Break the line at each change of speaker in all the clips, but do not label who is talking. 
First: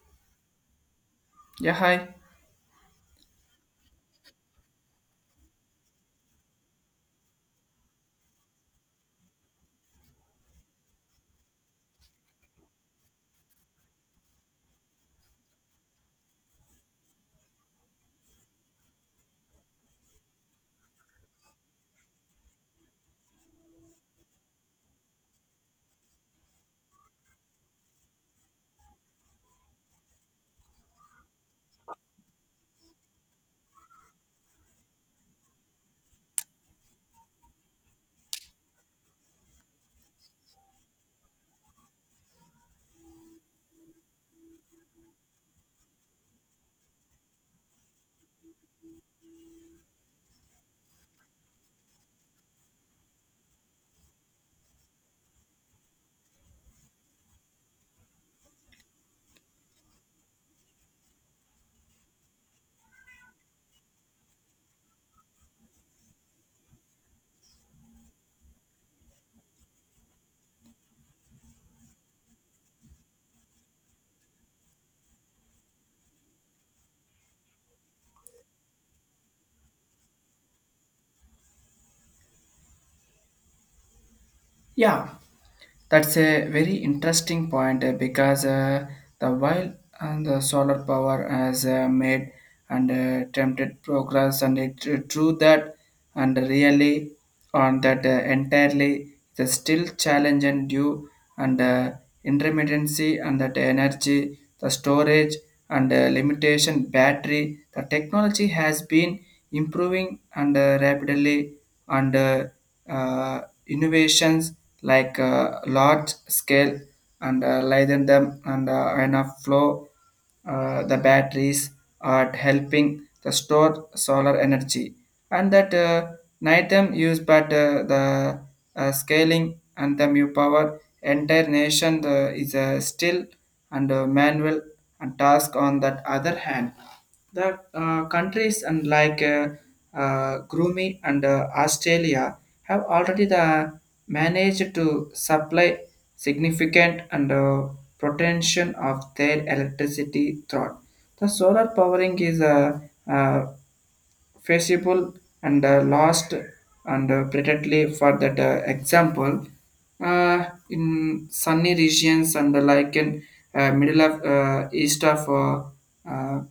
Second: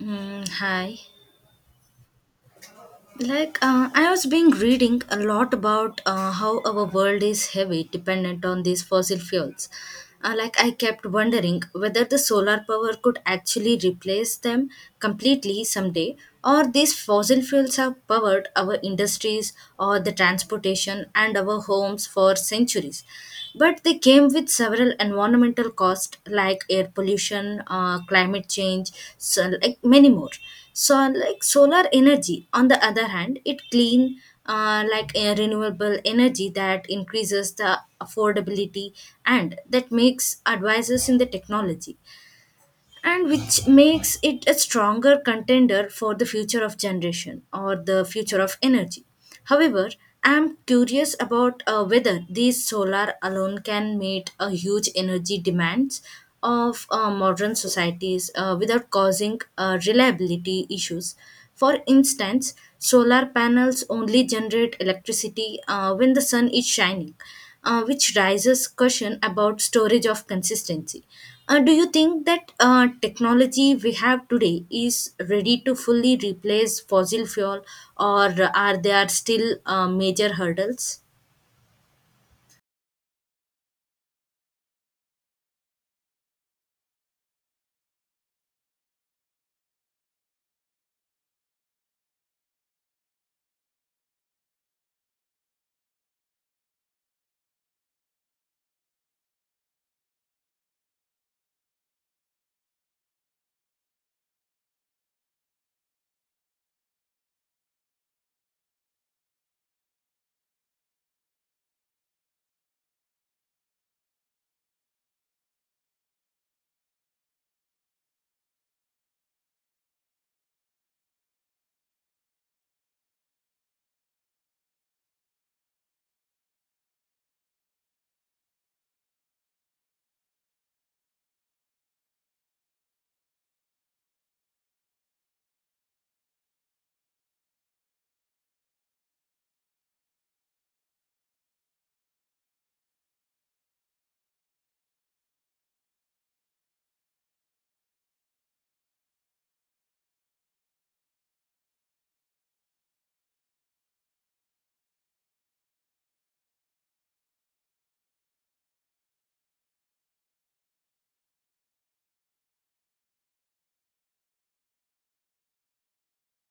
Hi.
Yeah, hi.
I was been reading a lot about how our world is heavy dependent on these fossil fuels. I kept wondering whether the solar power could actually replace them completely someday, or these fossil fuels have powered our industries or the transportation and our homes for centuries, but they came with several environmental costs like air pollution, climate change, so like many more. So like solar energy on the other hand it clean, like a renewable energy that increases the affordability and that makes advances in the technology and which makes it a stronger contender for the future of generation or the future of energy. However, I am curious about whether these solar alone can meet a huge energy demands of modern societies without causing reliability issues. For instance, solar panels only generate electricity when the sun is shining, which raises question about storage of consistency. Do you think that technology we have today is ready to fully replace fossil fuel, or are there still major hurdles?
Yeah, that's a very interesting point because the while and the solar power has made and tempted progress, and it true that and really on that entirely the still challenge and due and intermittency and that energy, the storage and limitation battery. The technology has been improving and rapidly and innovations like large scale and lighten them and enough flow the batteries are helping the store solar energy and that nitem use but the scaling and them you power entire nation is still and manual and task on that other hand the countries and like Grooming and Australia have already the managed to supply significant and protection of their electricity through. The solar powering is a uh, feasible and lost and pretendly for that example, uh, in sunny regions and like in middle of east of uh,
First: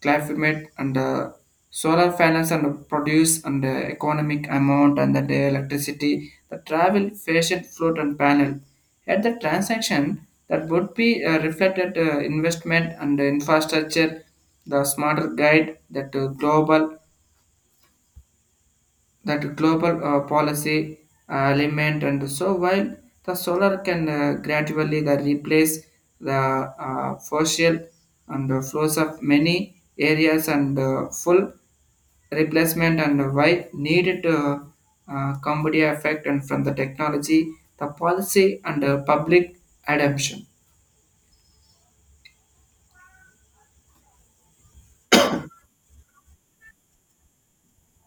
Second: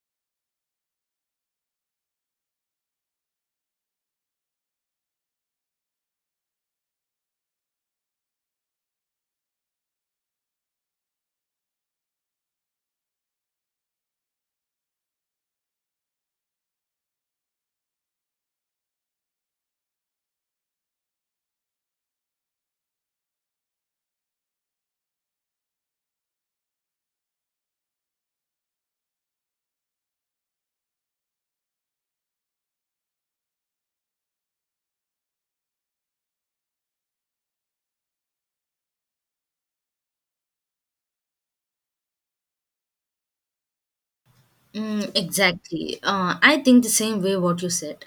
climate and solar panels and produce and economic amount and the day electricity the travel fashion float and panel at the transaction that would be reflected investment and infrastructure the smarter guide that global policy element and so while the solar can gradually the replace the fossil and the flows of many areas and full replacement and why needed comedy effect and from the technology the policy and public adoption.
Exactly. I think the same way what you said.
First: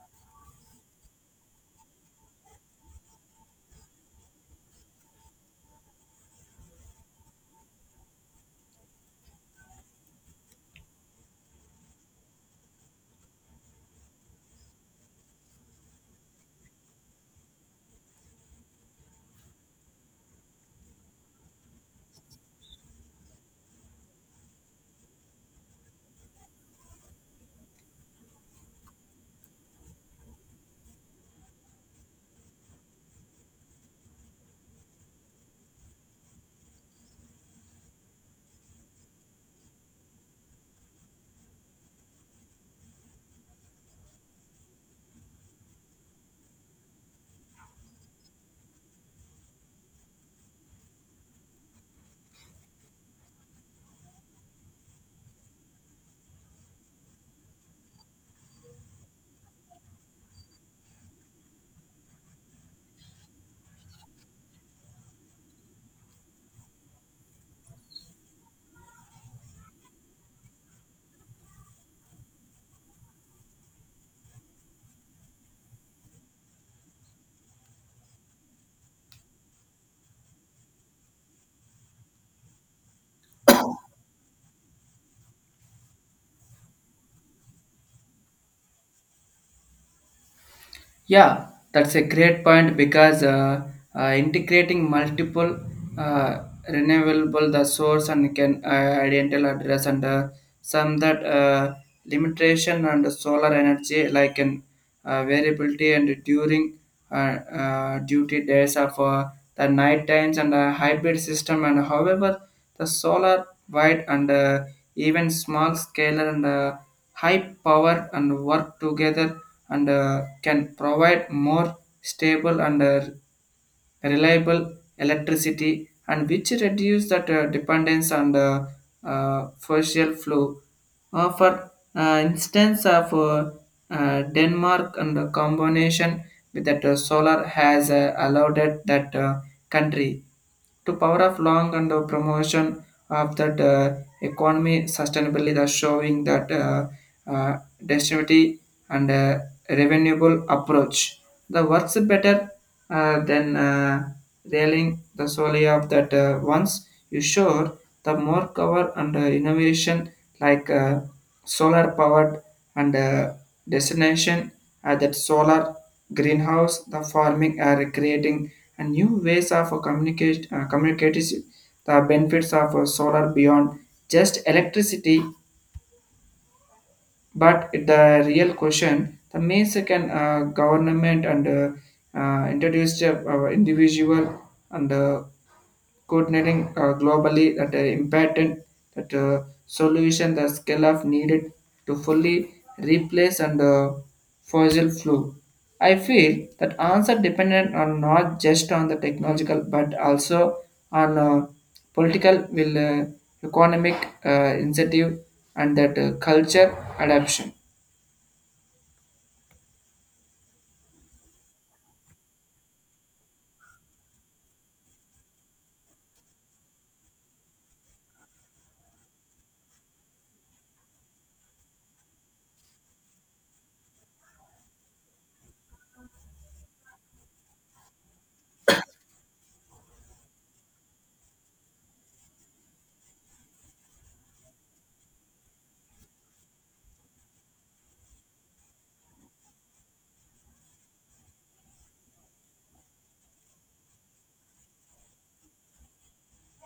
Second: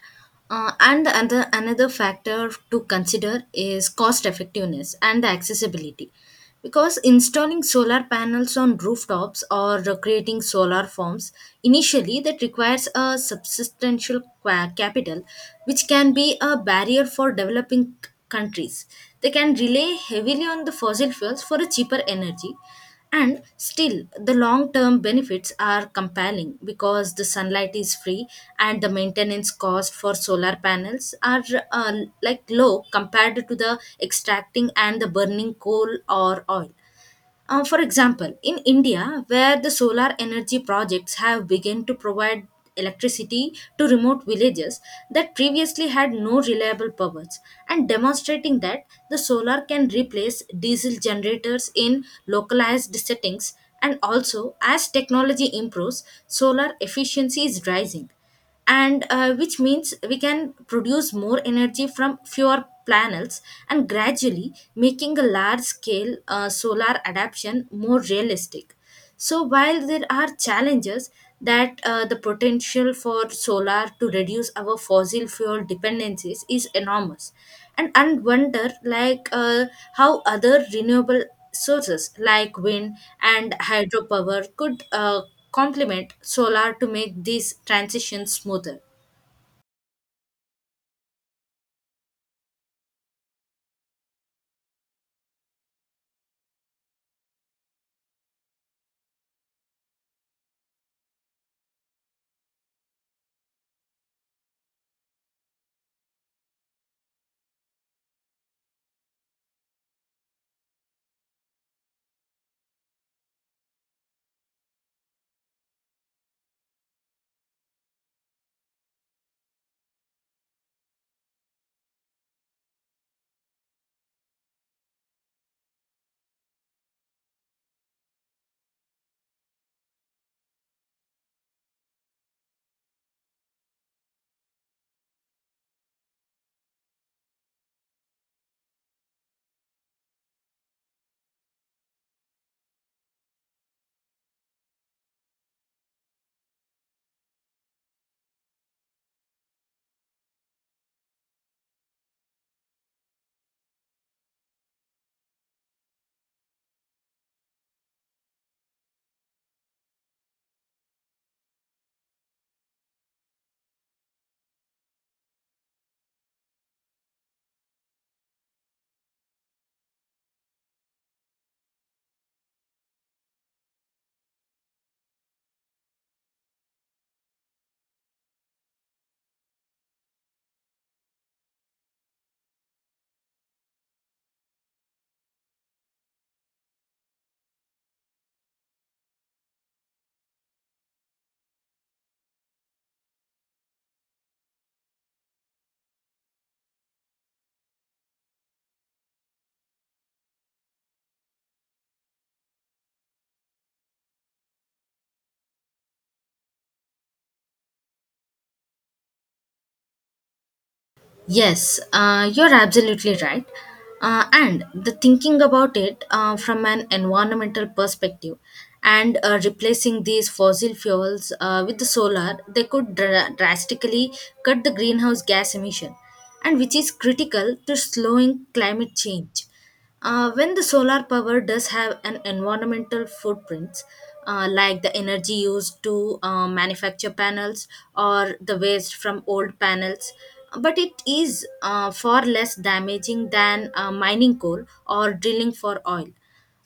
And the other, another factor to consider is cost effectiveness and the accessibility. Because installing solar panels on rooftops or creating solar farms initially that requires a capital, which can be a barrier for developing countries. They can rely heavily on the fossil fuels for a cheaper energy, and still, the long term benefits are compelling because the sunlight is free and the maintenance cost for solar panels are uh, like low compared to the extracting and the burning coal or oil. For example, in India, where the solar energy projects have begun to provide electricity to remote villages that previously had no reliable powers, and demonstrating that the solar can replace diesel generators in localized settings, and also as technology improves, solar efficiency is rising, and which means we can produce more energy from fewer planets and gradually making a large scale solar adaptation more realistic. So while there are challenges, that the potential for solar to reduce our fossil fuel dependencies is enormous, and wonder how other renewable sources like wind and hydropower could complement solar to make these transitions smoother.
Yeah, that's a great point because integrating multiple uh, renewable the source and can identical address and some that limitation and solar energy like an variability and during uh, duty days of the night times and hybrid system and however the solar wide and even small scale and high power and work together and can provide more stable and reliable electricity and which reduce that dependence on the fossil fuel. For instance of Denmark and the combination with that solar has allowed it that country to power of long and the promotion of that economy sustainably, thus showing that uh, distributive and revenueable approach the works better than railing the solely of that once you sure the more cover and innovation like solar powered and destination that solar greenhouse, the farming are creating a new ways of communication, communicating the benefits of solar beyond just electricity, but the real question, the means can government and introduce to our individual and coordinating globally that important that solution the scale of needed to fully replace and fossil fuel. I feel that answer dependent on not just on the technological but also on political will, economic incentive and that culture adaption.
Yes, you're absolutely right. And the thinking about it from an environmental perspective, and replacing these fossil fuels with the solar, they could drastically cut the greenhouse gas emission, and which is critical to slowing climate change. When the solar power does have an environmental footprint, like the energy used to manufacture panels or the waste from old panels, but it is far less damaging than mining coal or drilling for oil.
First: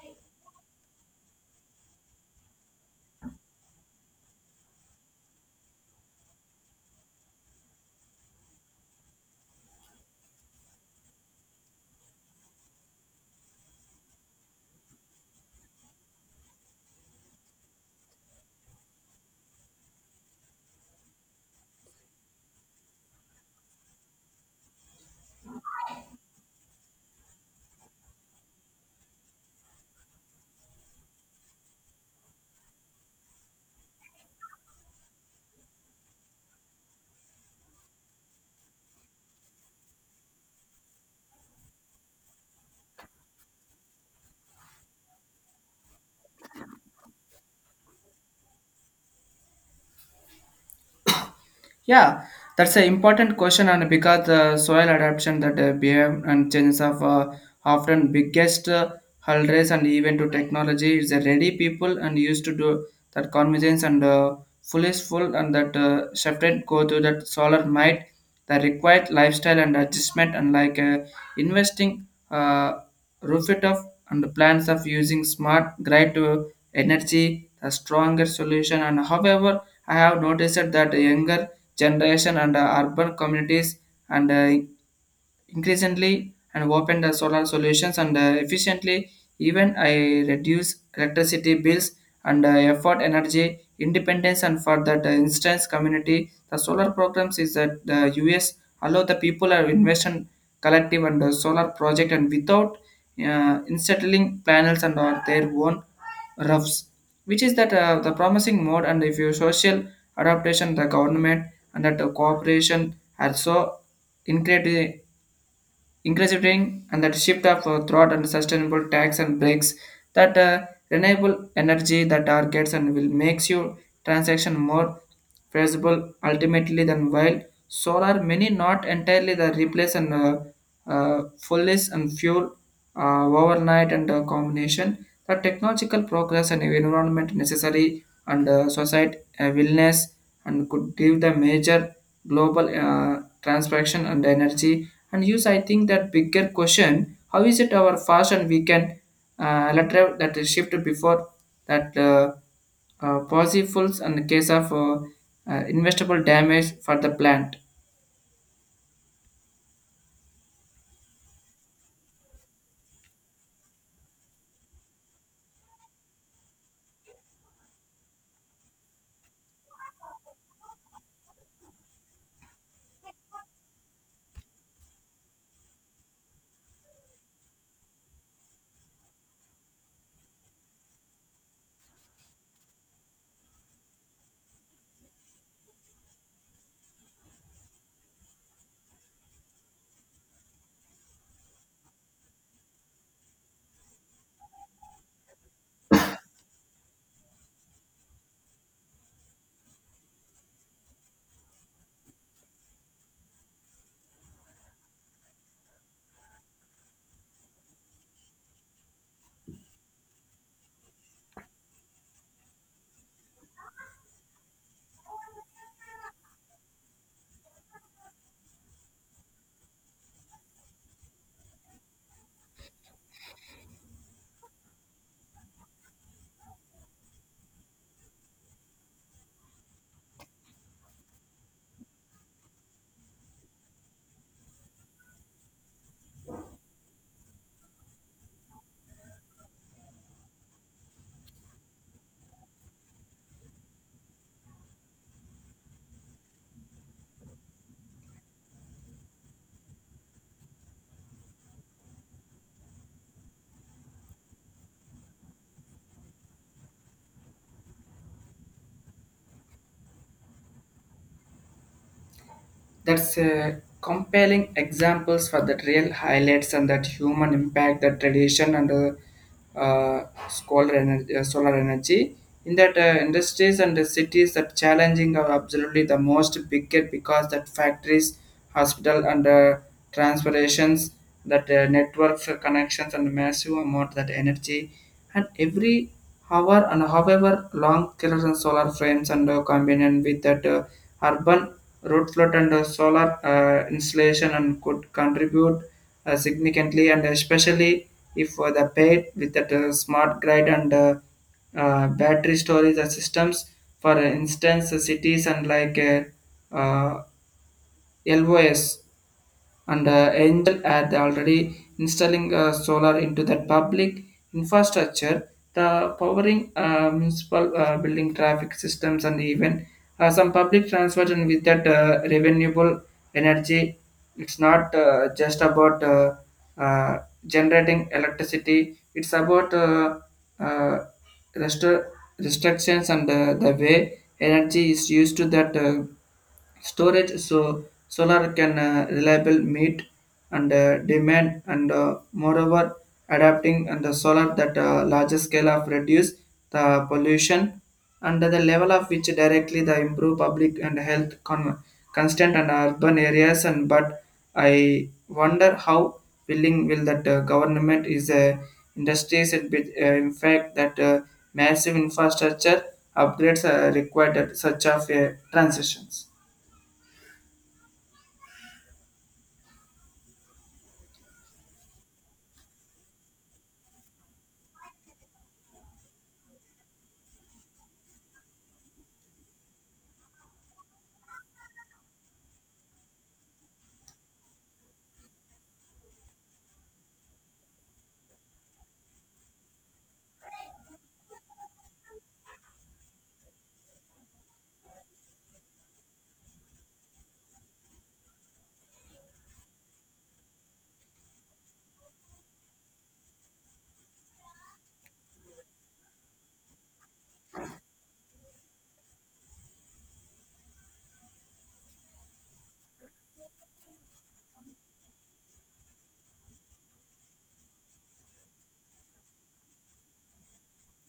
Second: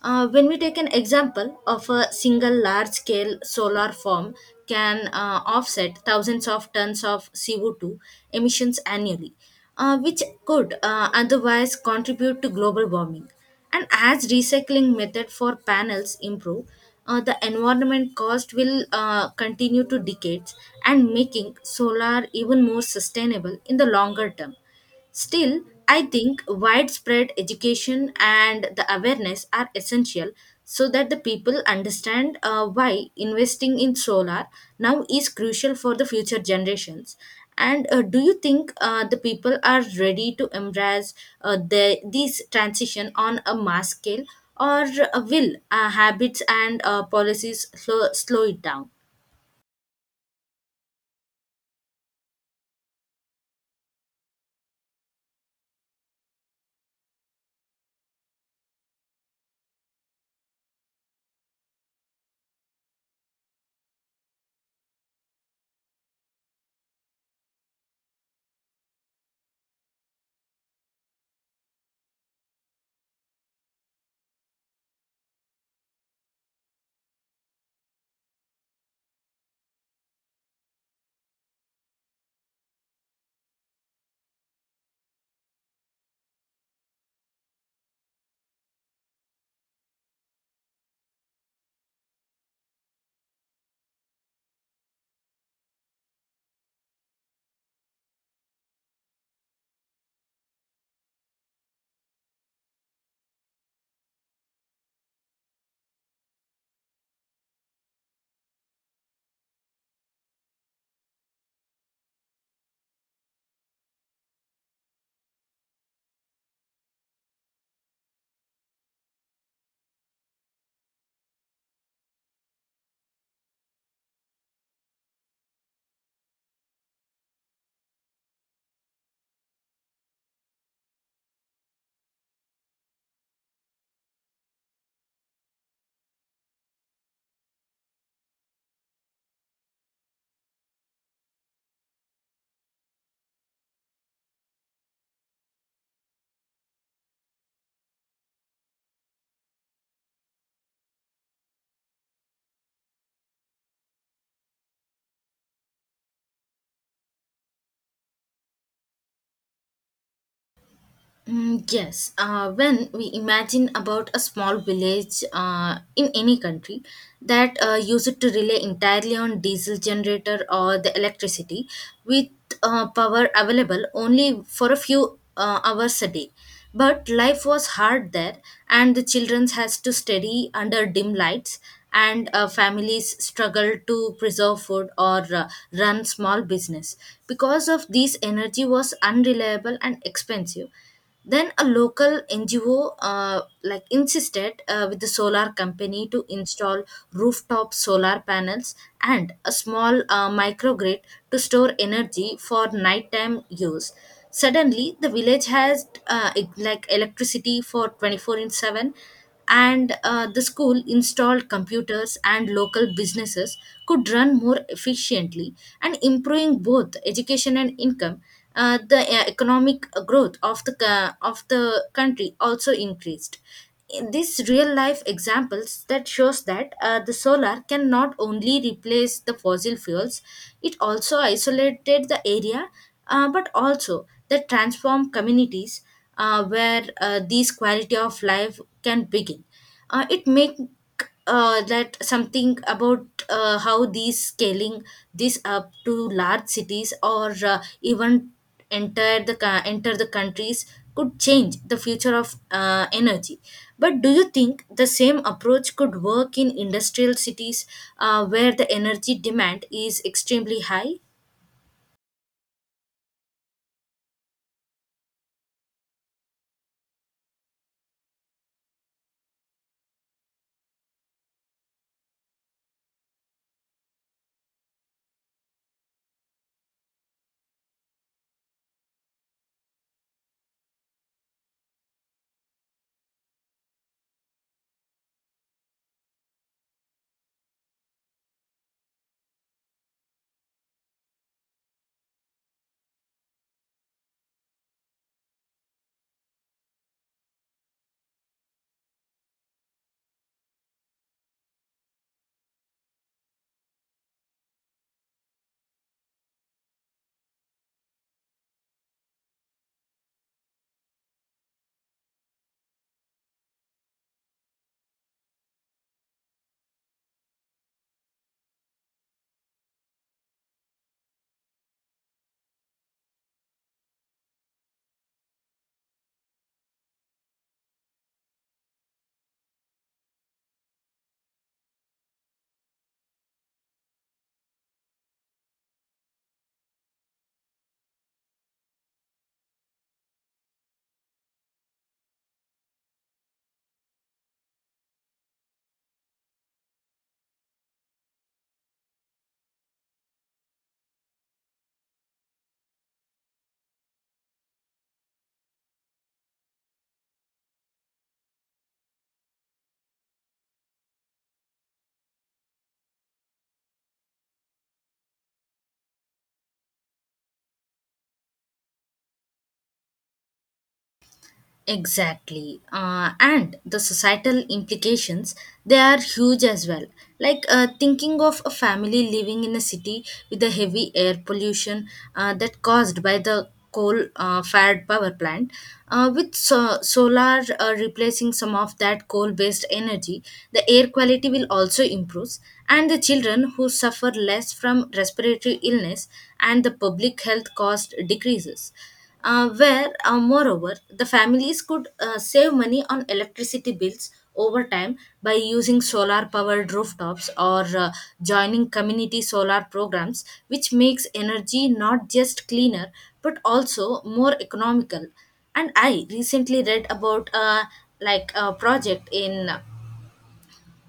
When we take an example of a single large scale solar farm, can offset thousands of tons of CO2 emissions annually, which could otherwise contribute to global warming. And as recycling method for panels improve, the environment cost will continue to decades and making solar even more sustainable in the longer term. Still, I think widespread education and the awareness are essential so that the people understand why investing in solar now is crucial for the future generations. And do you think the people are ready to embrace this transition on a mass scale, or will habits and policies slow it down?
Yeah, that's an important question and because soil adaption that behave and changes of often biggest hurdles and even to technology is a ready people and used to do that convenience and full is full and that shifted go to that solar might. The required lifestyle and adjustment, unlike investing roof it up and the plans of using smart grid to energy, the stronger solution. And however, I have noticed that the younger generation and urban communities and increasingly and open the solar solutions and efficiently even I reduce electricity bills and effort energy independence and for that instance community the solar programs is that the us allow the people are investment collective and solar project and without installing panels and their own roofs, which is that the promising mode. And if your social adaptation the government and that the cooperation are so incredibly increasing and that shift of thought and sustainable tax and breaks that renewable energy that targets and will makes your transaction more feasible ultimately than while solar many not entirely the replace and fullness and fuel overnight and combination the technological progress and environment necessary and society willingness and could give the major global transaction and energy and use. I think that bigger question how is it our fashion we can letter that is shift before that possible in the case of investable damage for the plant.
Yes, when we imagine about a small village in any country that use to rely entirely on diesel generator or the electricity with power available only for a few hours a day. But life was hard there, and the children has to study under dim lights, and families struggle to preserve food or run small business because of this energy was unreliable and expensive. Then a local NGO like insisted with the solar company to install rooftop solar panels and a small microgrid to store energy for nighttime use. Suddenly, the village has like electricity for 24 in 7, and the school installed computers and local businesses could run more efficiently and improving both education and income. The economic growth of the of the country also increased in this real life examples that shows that the solar can not only replace the fossil fuels, it also isolated the area, but also that transform communities where these quality of life can begin. It make that something about how these scaling this up to large cities or even enter the countries could change the future of energy. But do you think the same approach could work in industrial cities where the energy demand is extremely high?
That's compelling examples for the real highlights and that human impact, that tradition and solar energy. In that industries and the cities that challenging are absolutely the most bigger because that factories, hospital and transportations that network for connections and massive amount that energy and every hour and however long killers and solar frames and combined with that urban root flood and solar installation and could contribute significantly and especially if the paid with that smart grid and battery storage systems. For instance cities and like uh, LOS and aimed at the already installing solar into that public infrastructure, the powering municipal building traffic systems and even some public transport and with that renewable energy. It's not just about uh, generating electricity. It's about uh, rest- restrictions and the way energy is used to that. Storage so solar can reliable meet and demand and moreover adapting and the solar that larger scale of reduce the pollution and the level of which directly the improve public and health constant and urban areas. And but I wonder how willing will that government is industries in fact that massive infrastructure upgrades are required at such of transitions.
Exactly. And the societal implications, they are huge as well. Thinking of a family living in a city with the heavy air pollution that caused by the coal fired power plant, with solar replacing some of that coal based energy, the air quality will also improve. And the children who suffer less from respiratory illness and the public health cost decreases moreover, the families could save money on electricity bills over time by using solar powered rooftops or joining community solar programs, which makes energy not just cleaner but also more economical. And I recently read about a project in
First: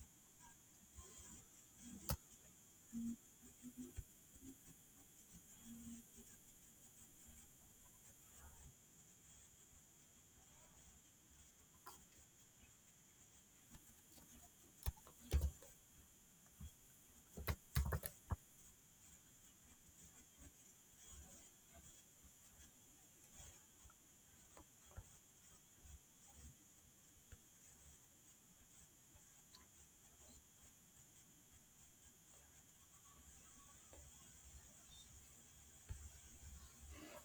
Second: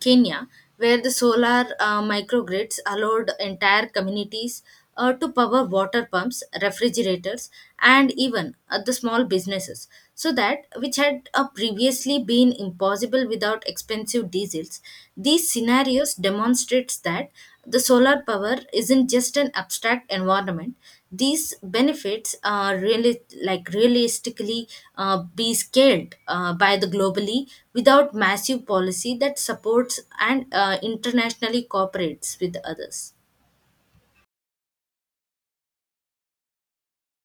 Kenya, where the solar microgrids allowed entire communities to power water pumps, refrigerators, and even the small businesses. So that which had previously been impossible without expensive diesels, these scenarios demonstrates that the solar power isn't just an abstract environment; these benefits are really like realistically be scaled by the globally without massive policy that supports and internationally cooperates with others.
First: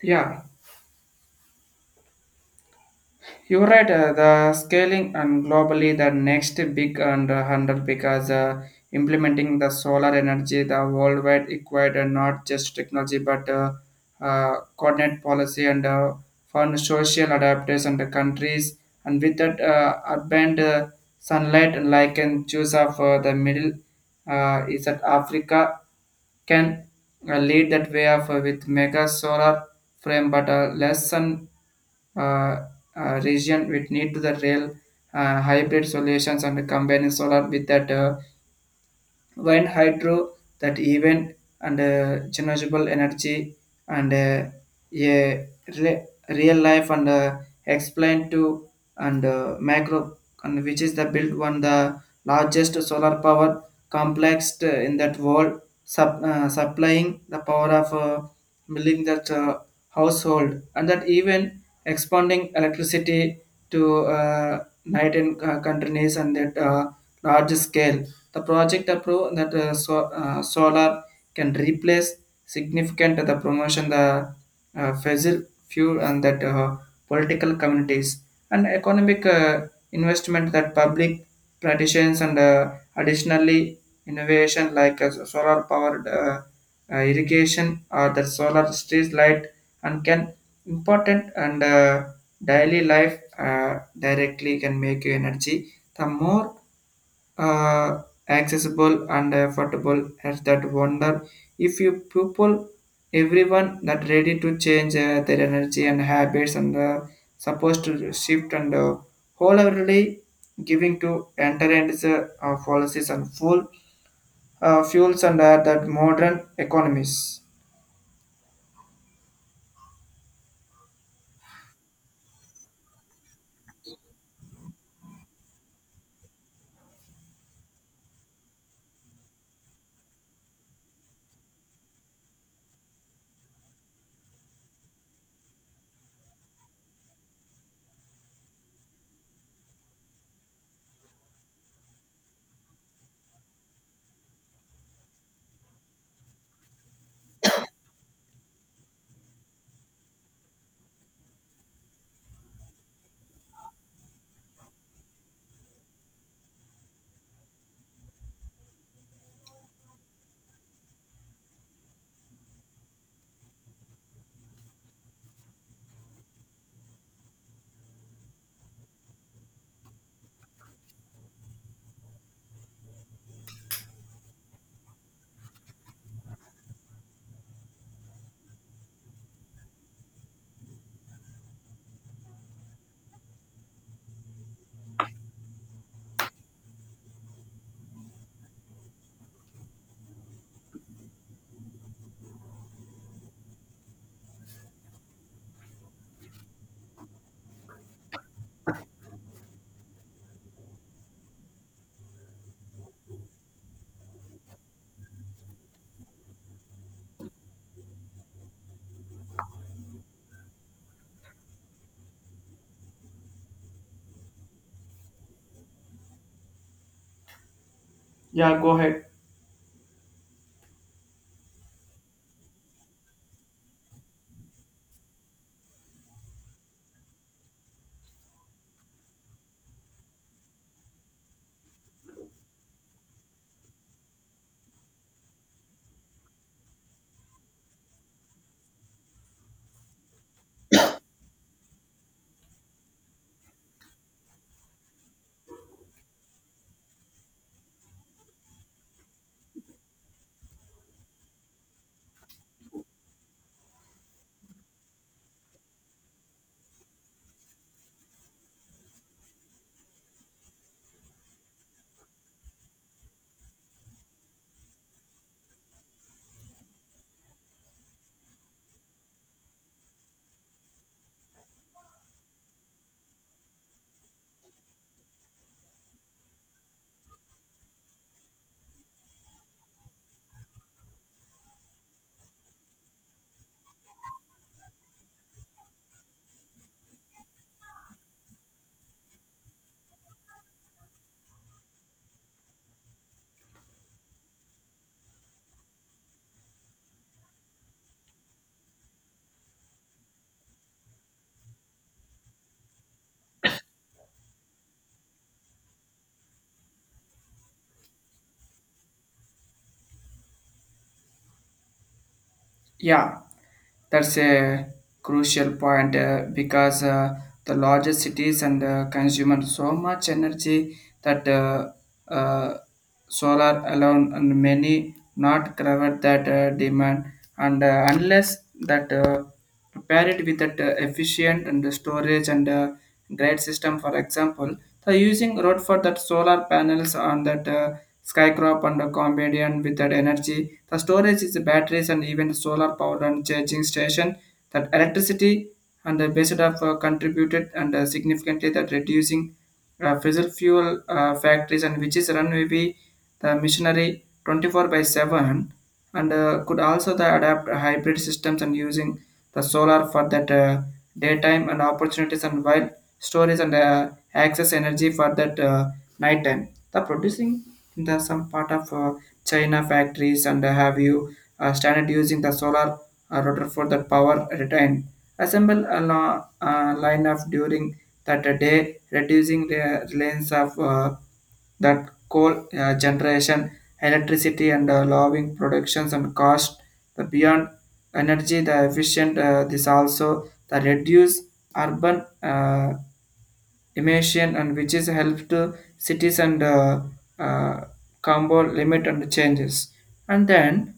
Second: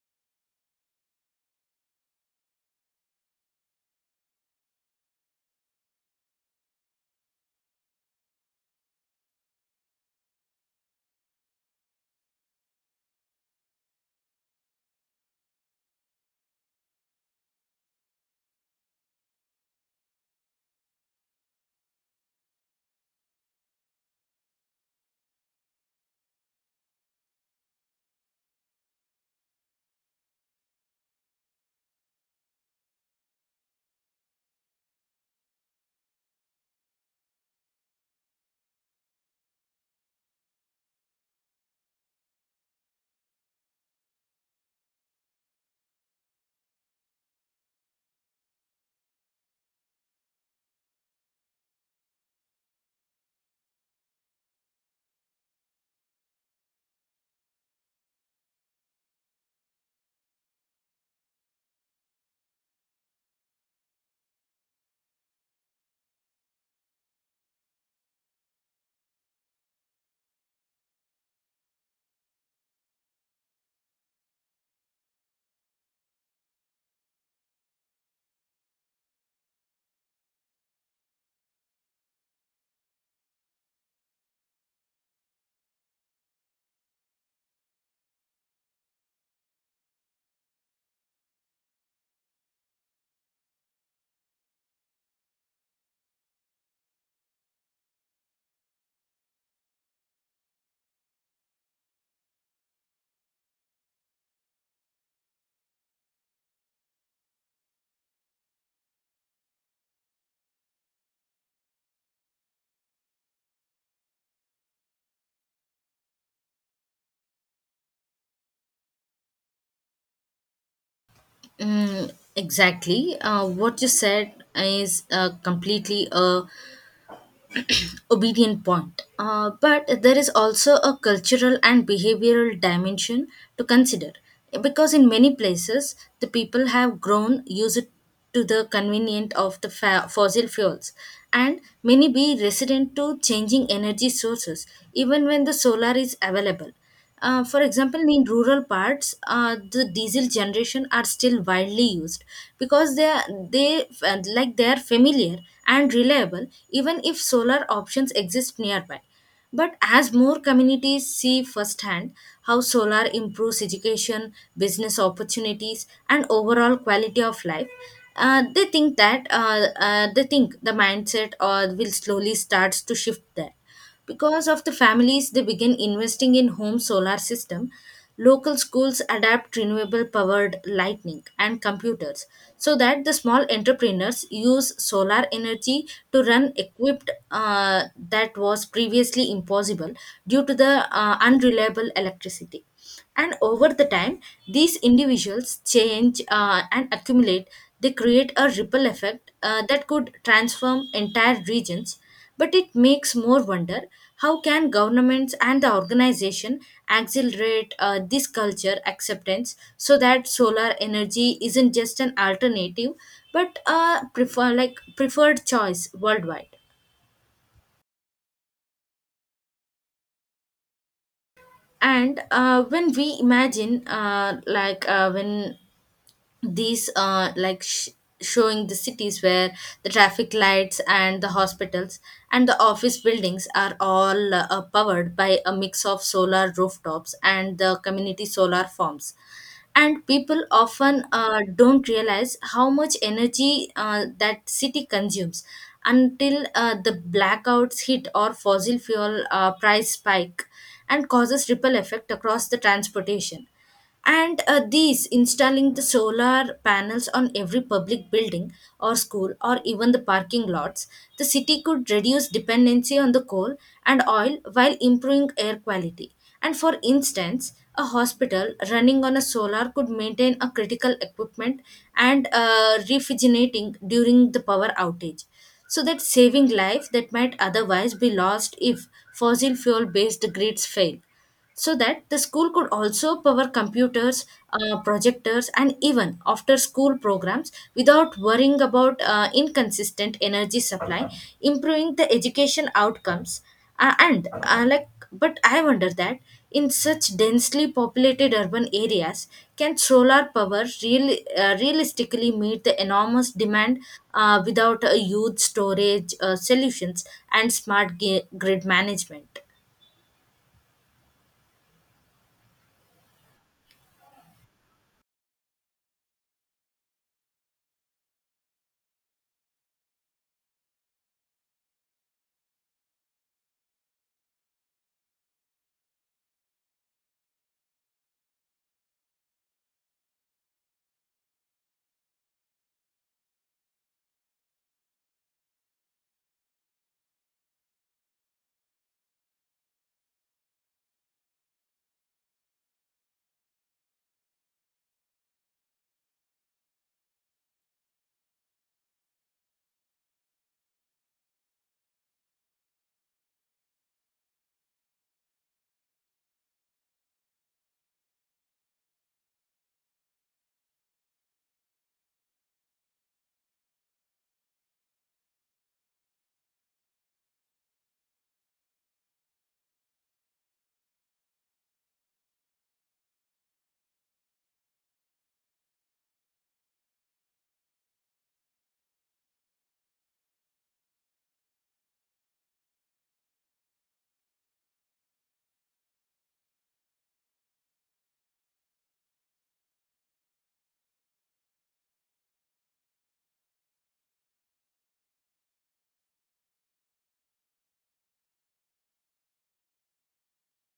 Yeah, you're right. The scaling and globally, the next big and handle because implementing the solar energy, the worldwide required not just technology but coordinate policy and fund social adaptation the countries and with that urban sunlight and like in choose of the middle is that Africa can lead that way of with mega solar frame but less sun uh, region with need to the rail hybrid solutions and combining solar with that wind hydro that event and renewable energy and a real life and explain to and macro and which is the built one the largest solar power complex in that world supplying the power of milling that household and that even expanding electricity to night and countries and that large scale. The project approved that solar can replace significant the promotion the fossil fuel and that political communities and economic investment that public practitioners and additionally innovation like solar powered irrigation or the solar street light and can important and daily life uh, directly can make you energy the more uh, accessible and affordable as that wonder if you people everyone that ready to change their energy and habits and supposed to shift and wholeheartedly giving to enter into policies and full fuels and that modern economies.
Mm, exactly. What you said is completely a obedient point. But there is also a cultural and behavioral dimension to consider because in many places the people have grown used to the convenient of the fossil fuels and many be resident to changing energy sources even when the solar is available. For example, in rural parts, the diesel generation are still widely used because they are, they like they are familiar and reliable, even if solar options exist nearby. But as more communities see firsthand how solar improves education, business opportunities, and overall quality of life, they think the mindset will slowly starts to shift there because of the families, they begin investing in home solar system. Local schools adapt renewable powered lighting and computers so that the small entrepreneurs use solar energy to run equipped that was previously impossible due to the unreliable electricity, and over the time these individuals change and accumulate, they create a ripple effect that could transform entire regions. But it makes more wonder, how can governments and the organization accelerate this culture acceptance so that solar energy isn't just an alternative but a preferred choice worldwide?
Yeah, go ahead.
And when we imagine like when these like sh- showing the cities where the traffic lights and the hospitals and the office buildings are all powered by a mix of solar rooftops and the community solar farms, and people often don't realize how much energy that city consumes until the blackouts hit or fossil fuel price spike and causes ripple effect across the transportation, and these installing the solar panels on every public building or school or even the parking lots, the city could reduce dependency on the coal and oil while improving air quality. And for instance, a hospital running on a solar could maintain a critical equipment and refrigerating during the power outage, so that saving life that might otherwise be lost if fossil fuel based grids fail, so that the school could also power computers, projectors, and even after school programs without worrying about inconsistent energy supply, improving the education outcomes. And like But I wonder that in such densely populated urban areas, can solar power realistically meet the enormous demand without a huge storage solutions and grid management?
Yeah, that's a crucial point because the larger cities and consume so much energy that uh, solar alone and many not cover that demand and unless that. Pair it with that efficient and storage and great system. For example the using road for that solar panels on that skycrop and a combination with that energy the storage is the batteries and even solar power and charging station that electricity and the based of contributed and significantly that reducing fossil fuel factories and which is run maybe the missionary 24 by 7 and could also the adapt hybrid systems and using the solar for that daytime and opportunities and while storage and access energy for that nighttime. The producing in the some part of China factories and have you started using the solar rotor for the power retain. Assemble a line of during that day, reducing the reliance of that coal generation, electricity, and lowering productions and cost. The beyond energy, the efficient. This also the reduce urban emission and which is help to cities and uh, combo limit and changes. And then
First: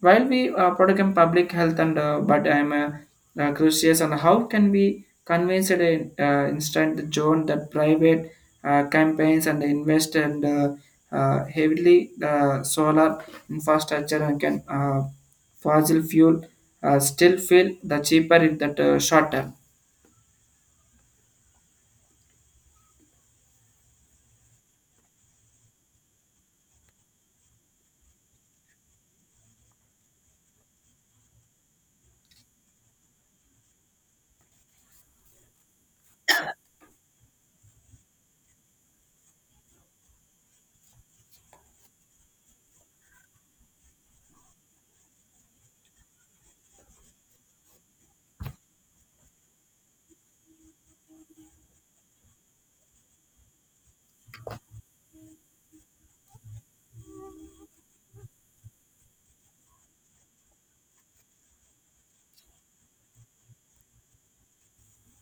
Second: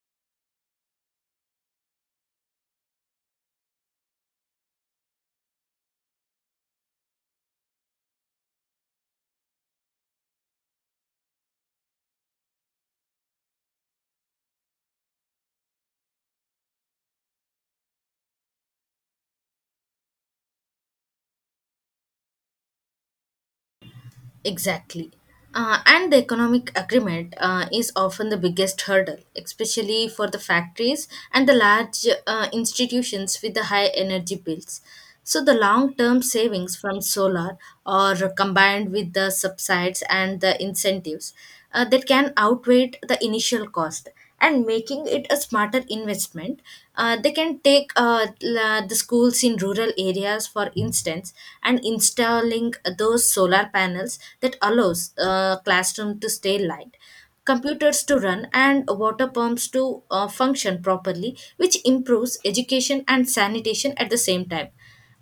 while we protect public health and but I'm curious on how can we convince it in instant the zone that private campaigns and invest and heavily solar infrastructure and can fossil fuel still feel the cheaper in that short term.
Exactly. And the economic agreement is often the biggest hurdle, especially for the factories and the large institutions with the high energy bills. So, the long term savings from solar are combined with the subsides and the incentives that can outweigh the initial cost and making it a smarter investment. They can take the schools in rural areas, for instance, and installing those solar panels that allows classroom to stay light, computers to run, and water pumps to function properly, which improves education and sanitation at the same time.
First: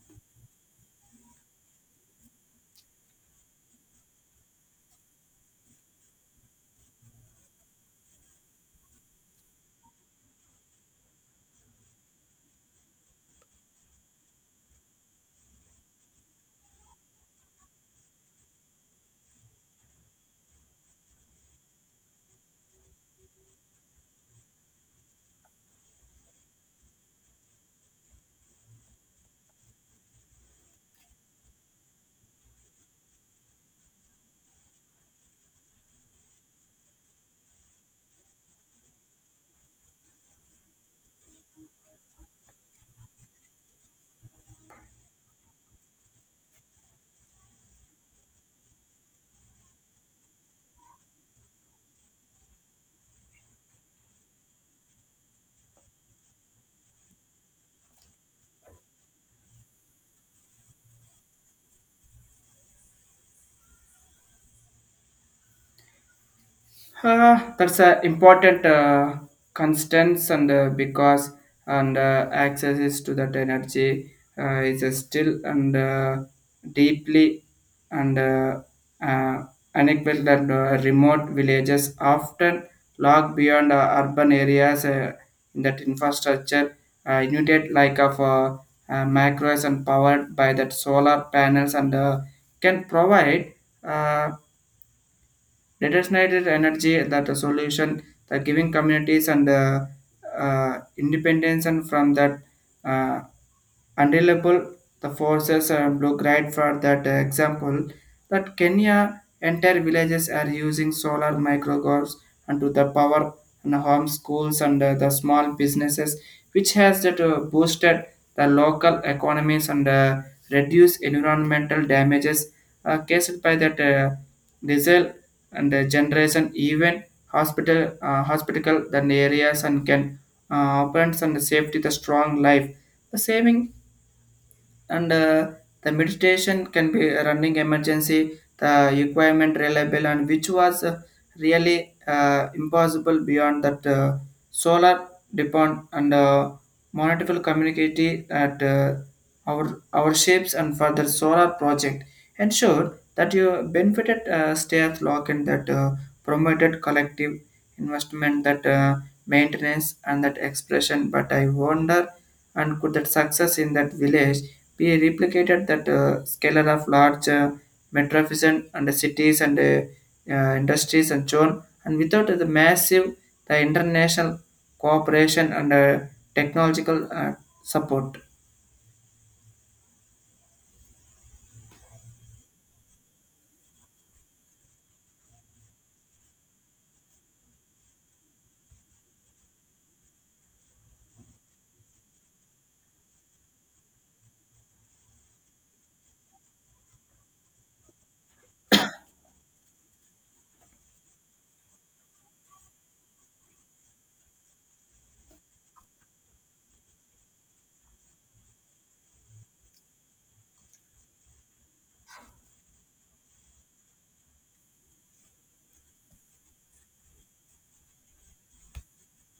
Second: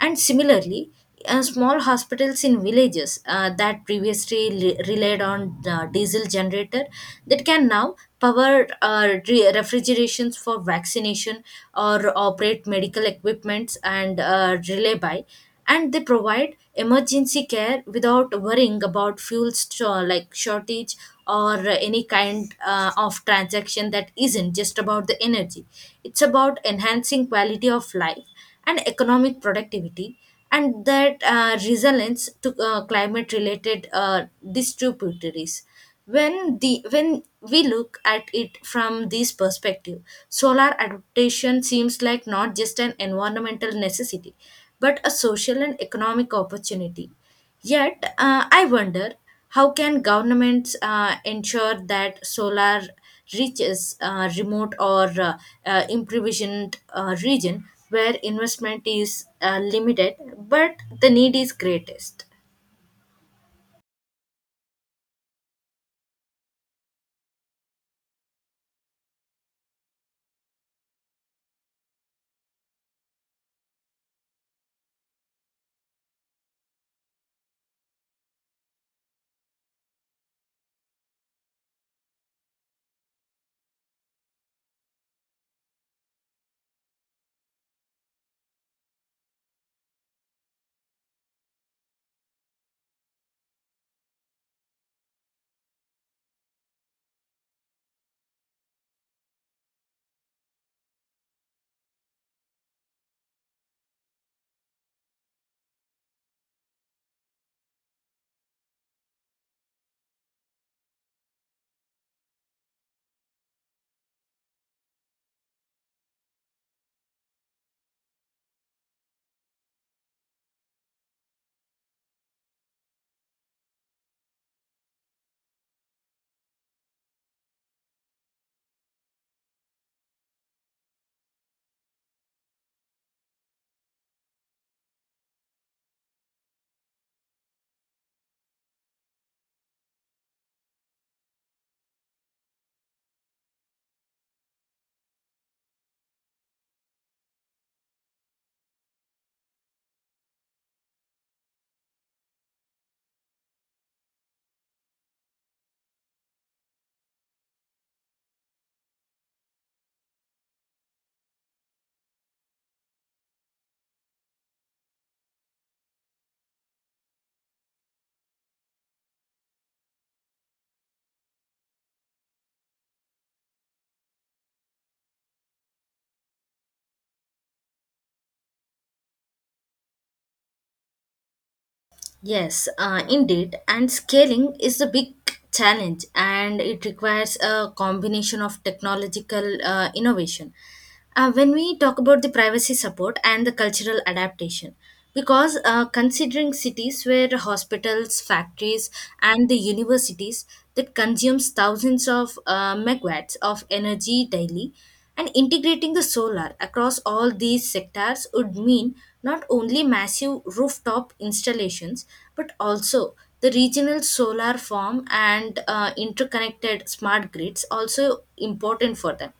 And similarly, small hospitals in villages that previously relied on the diesel generator that can now power refrigerations for vaccination or operate medical equipments and relay by, and they provide emergency care without worrying about fuel shortage or any kind of transaction that isn't just about the energy. It's about enhancing quality of life and economic productivity and that resilience to climate related distributaries. When we look at it from this perspective, solar adaptation seems like not just an environmental necessity, but a social and economic opportunity. Yet, I wonder, how can governments ensure that solar reaches remote or improvisioned region where investment is limited but the need is greatest.
That's an important constants, and because and access is to that energy is still and deeply and uh, unequal, that remote villages often lag beyond urban areas in that infrastructure unit like of macros and powered by that solar panels, and can provide uh, redesignated energy that a solution, the giving communities and independence and from that uh, unreliable the forces are blue grade. For that example, that Kenya, entire villages are using solar microgolfs and to the power and home schools and the small businesses, which has that boosted the local economies and reduce environmental damages caused by that diesel and generation. Even hospital hospital the areas and can operates and safety the strong life the saving, and the meditation can be running emergency the requirement reliable, and which was really impossible beyond that solar depend and monetary community at our shapes and for the solar project ensure that you benefited stairs lock, and that promoted collective investment, that maintenance and that expression. But I wonder, and could that success in that village be replicated that scalar of large metropolitan and the cities and industries and so on, and without the massive the international cooperation and technological support?
Yes, indeed. And scaling is a big challenge, and it requires a combination of technological innovation. When we talk about the privacy support and the cultural adaptation, because considering cities where hospitals, factories, and the universities that consumes thousands of megawatts of energy daily, and integrating the solar across all these sectors would mean not only massive rooftop installations, but also the regional solar farm and interconnected smart grids, also important for them.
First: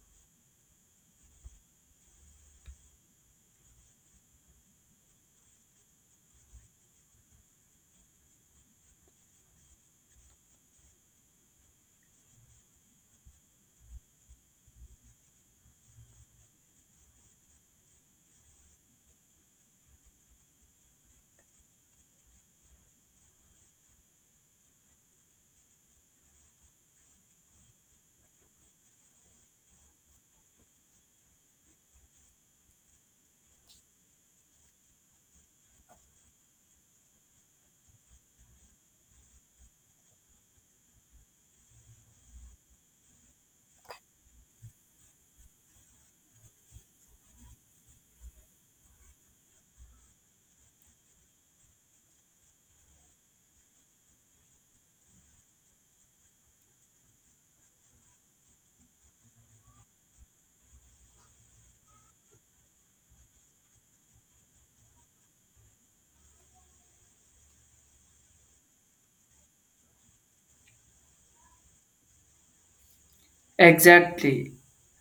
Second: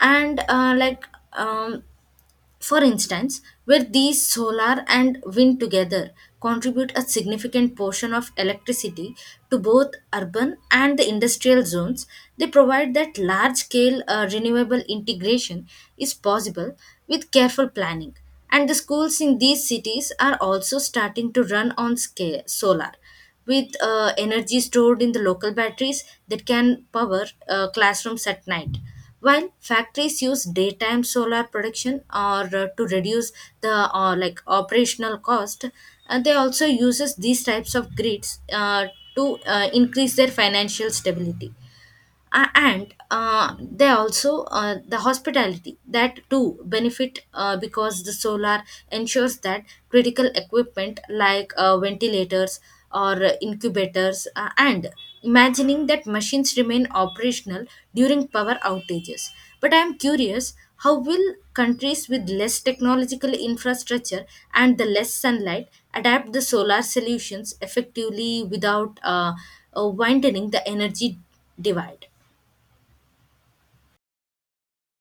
And like um, for instance, where these solar and wind together contribute a significant portion of electricity to both urban and the industrial zones, they provide that large scale renewable integration is possible with careful planning. And the schools in these cities are also starting to run on scale, solar with energy stored in the local batteries that can power classrooms at night. While factories use daytime solar production or to reduce the operational cost, they also uses these types of grids to increase their financial stability, and they also the hospitality that too benefit because the solar ensures that critical equipment like ventilators or incubators and imagining that machines remain operational during power outages. But I am curious, how will countries with less technological infrastructure and the less sunlight adapt the solar solutions effectively without widening the energy divide?
Exactly.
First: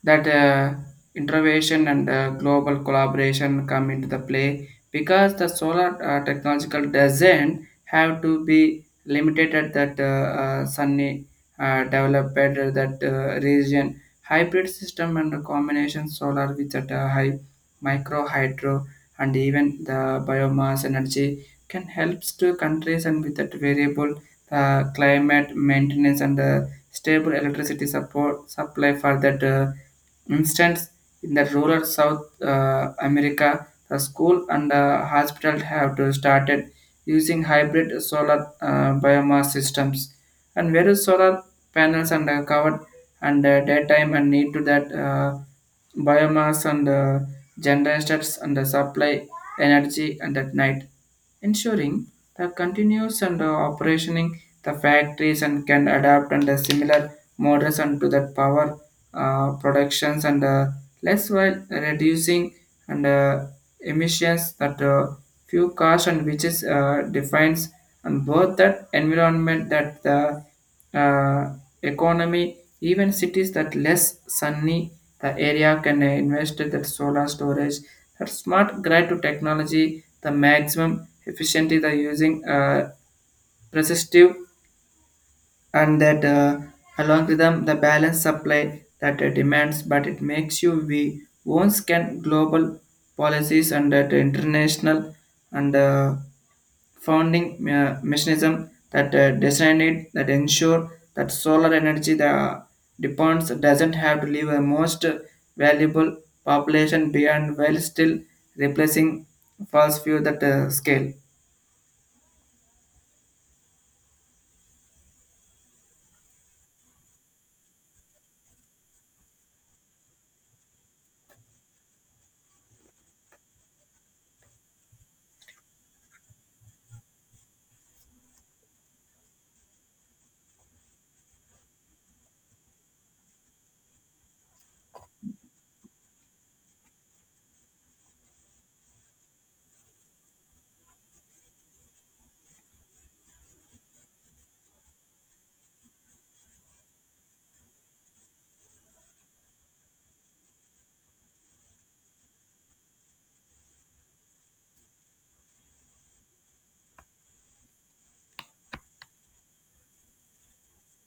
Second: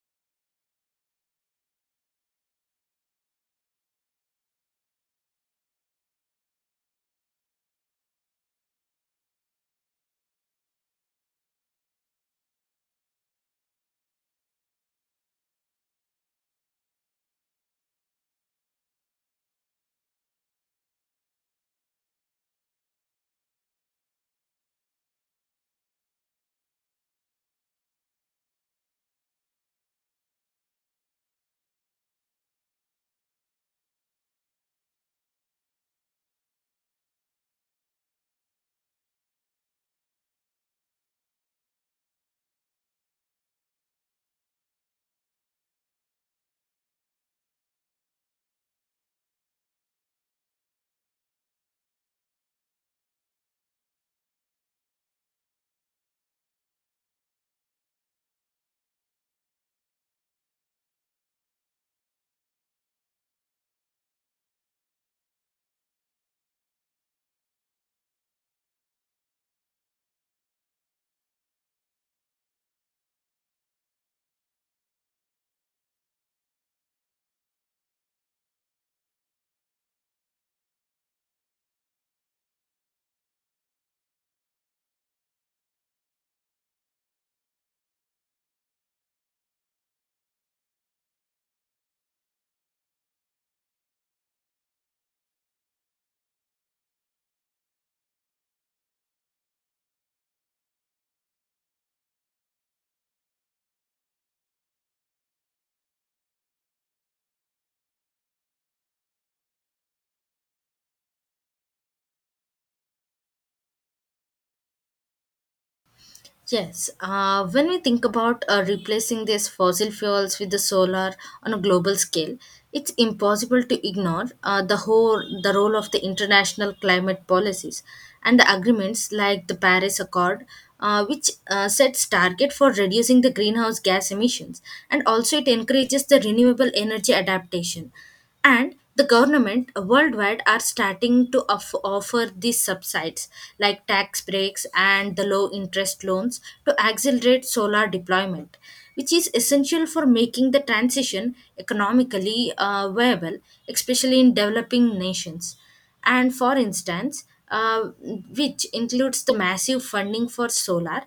That innovation and global collaboration come into the play, because the solar technological doesn't have to be limited at that sunny developed that region. Hybrid system and combination solar with that high micro hydro and even the biomass energy can help to countries and with that variable climate maintenance and stable electricity support supply. For that instance, in the rural south America, the school and hospital have to started using hybrid solar biomass systems and various solar panels and covered and daytime and need to that biomass and generators and supply energy and at night, ensuring the continuous and operationing the factories and can adapt under similar models and to that power productions and less, while reducing and emissions that few cars, and which is defines and both that environment that the uh, economy. Even cities that less sunny the area can invest in that solar storage, that smart grid to technology, the maximum efficiency the using resistive and that along with them the balanced supply that demands. But it makes you we once can global policies and that international and founding mechanism that designed it that ensure that solar energy the depends doesn't have to leave a most valuable population behind while still replacing fossil fuel that scale.
Yes, when we think about replacing these fossil fuels with the solar on a global scale, it's impossible to ignore the role of the international climate policies and the agreements like the Paris Accord, which sets target for reducing the greenhouse gas emissions, and also it encourages the renewable energy adaptation. And the government worldwide are starting to offer these subsidies like tax breaks and the low interest loans to accelerate solar deployment, which is essential for making the transition economically viable, especially in developing nations. And for instance, uh, which includes the massive funding for solar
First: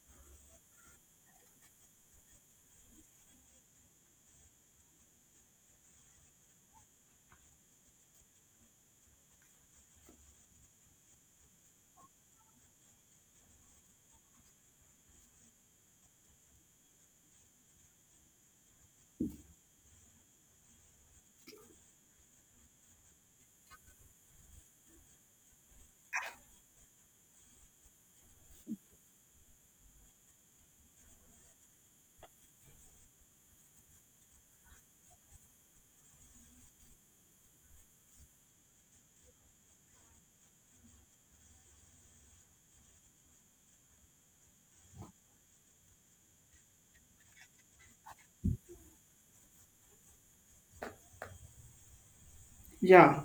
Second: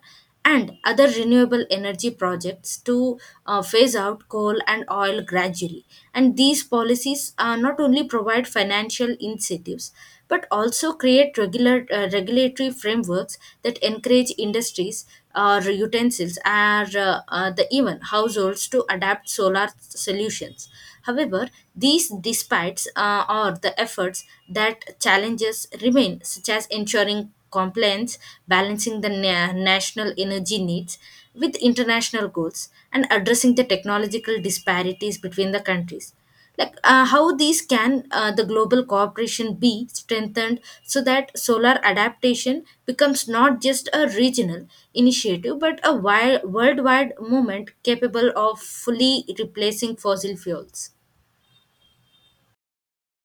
and other renewable energy projects to phase out coal and oil gradually. And these policies not only provide financial incentives, but also create regular regulatory frameworks that encourage industries or utensils or the even households to adapt solar solutions. However, these despite or the efforts, that challenges remain, such as ensuring compliance, balancing the national energy needs with international goals, and addressing the technological disparities between the countries. Like how these can the global cooperation be strengthened so that solar adaptation becomes not just a regional initiative, but a worldwide movement capable of fully replacing fossil fuels?
Yeah.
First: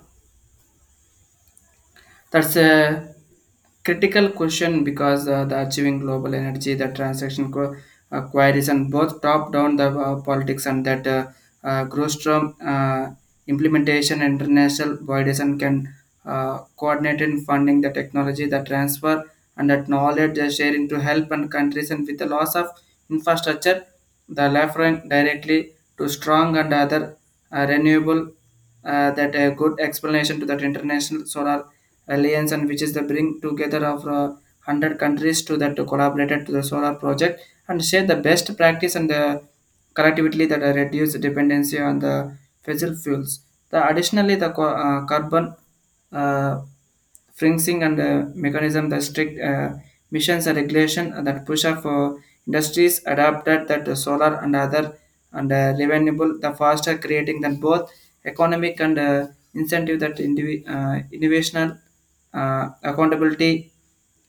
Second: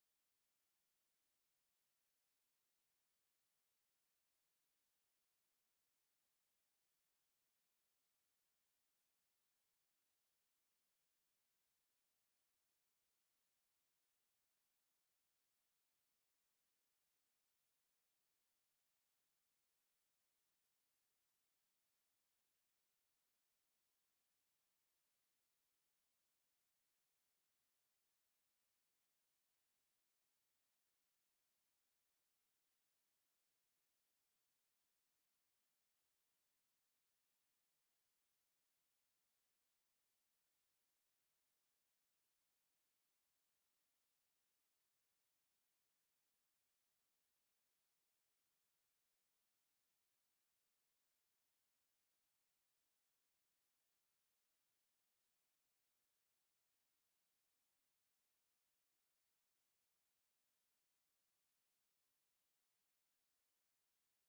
That's a critical question, because the achieving global energy, the transaction queries, and both top down the politics and that grows from implementation. International bodies and can coordinate in funding the technology, the transfer, and that knowledge sharing to help and countries. And with the loss of infrastructure, the referring directly to strong and other renewable that a good explanation to that international solar alliance, and which is the bring together of 100 countries to that collaborated to the solar project and share the best practice and the collectively that reduce dependency on the fossil fuels. The additionally the carbon uh, freezing and mechanism the strict missions and regulation that push up for industries adapted that the solar and other and renewable the faster, creating than both economic and incentive that innovational accountability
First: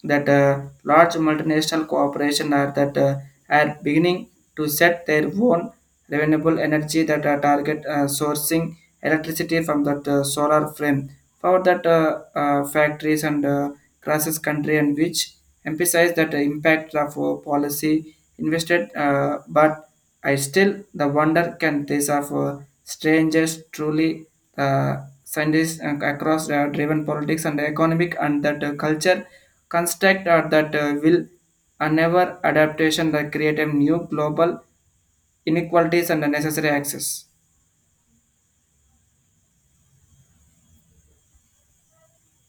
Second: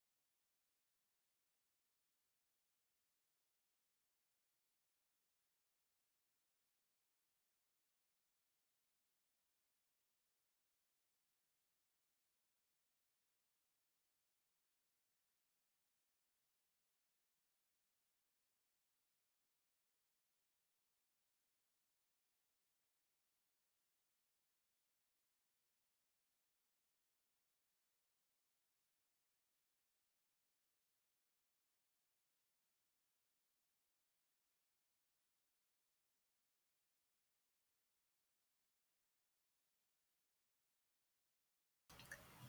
that large multinational corporations are that are beginning to set their own renewable energy that target sourcing electricity from that solar frame power that factories and crosses country, and which emphasize that impact of policy invested but I still the wonder, can these of strangers truly uh, scientists across driven politics and economic and that culture construct, or that will never adaptation that create a new global inequalities and unnecessary access?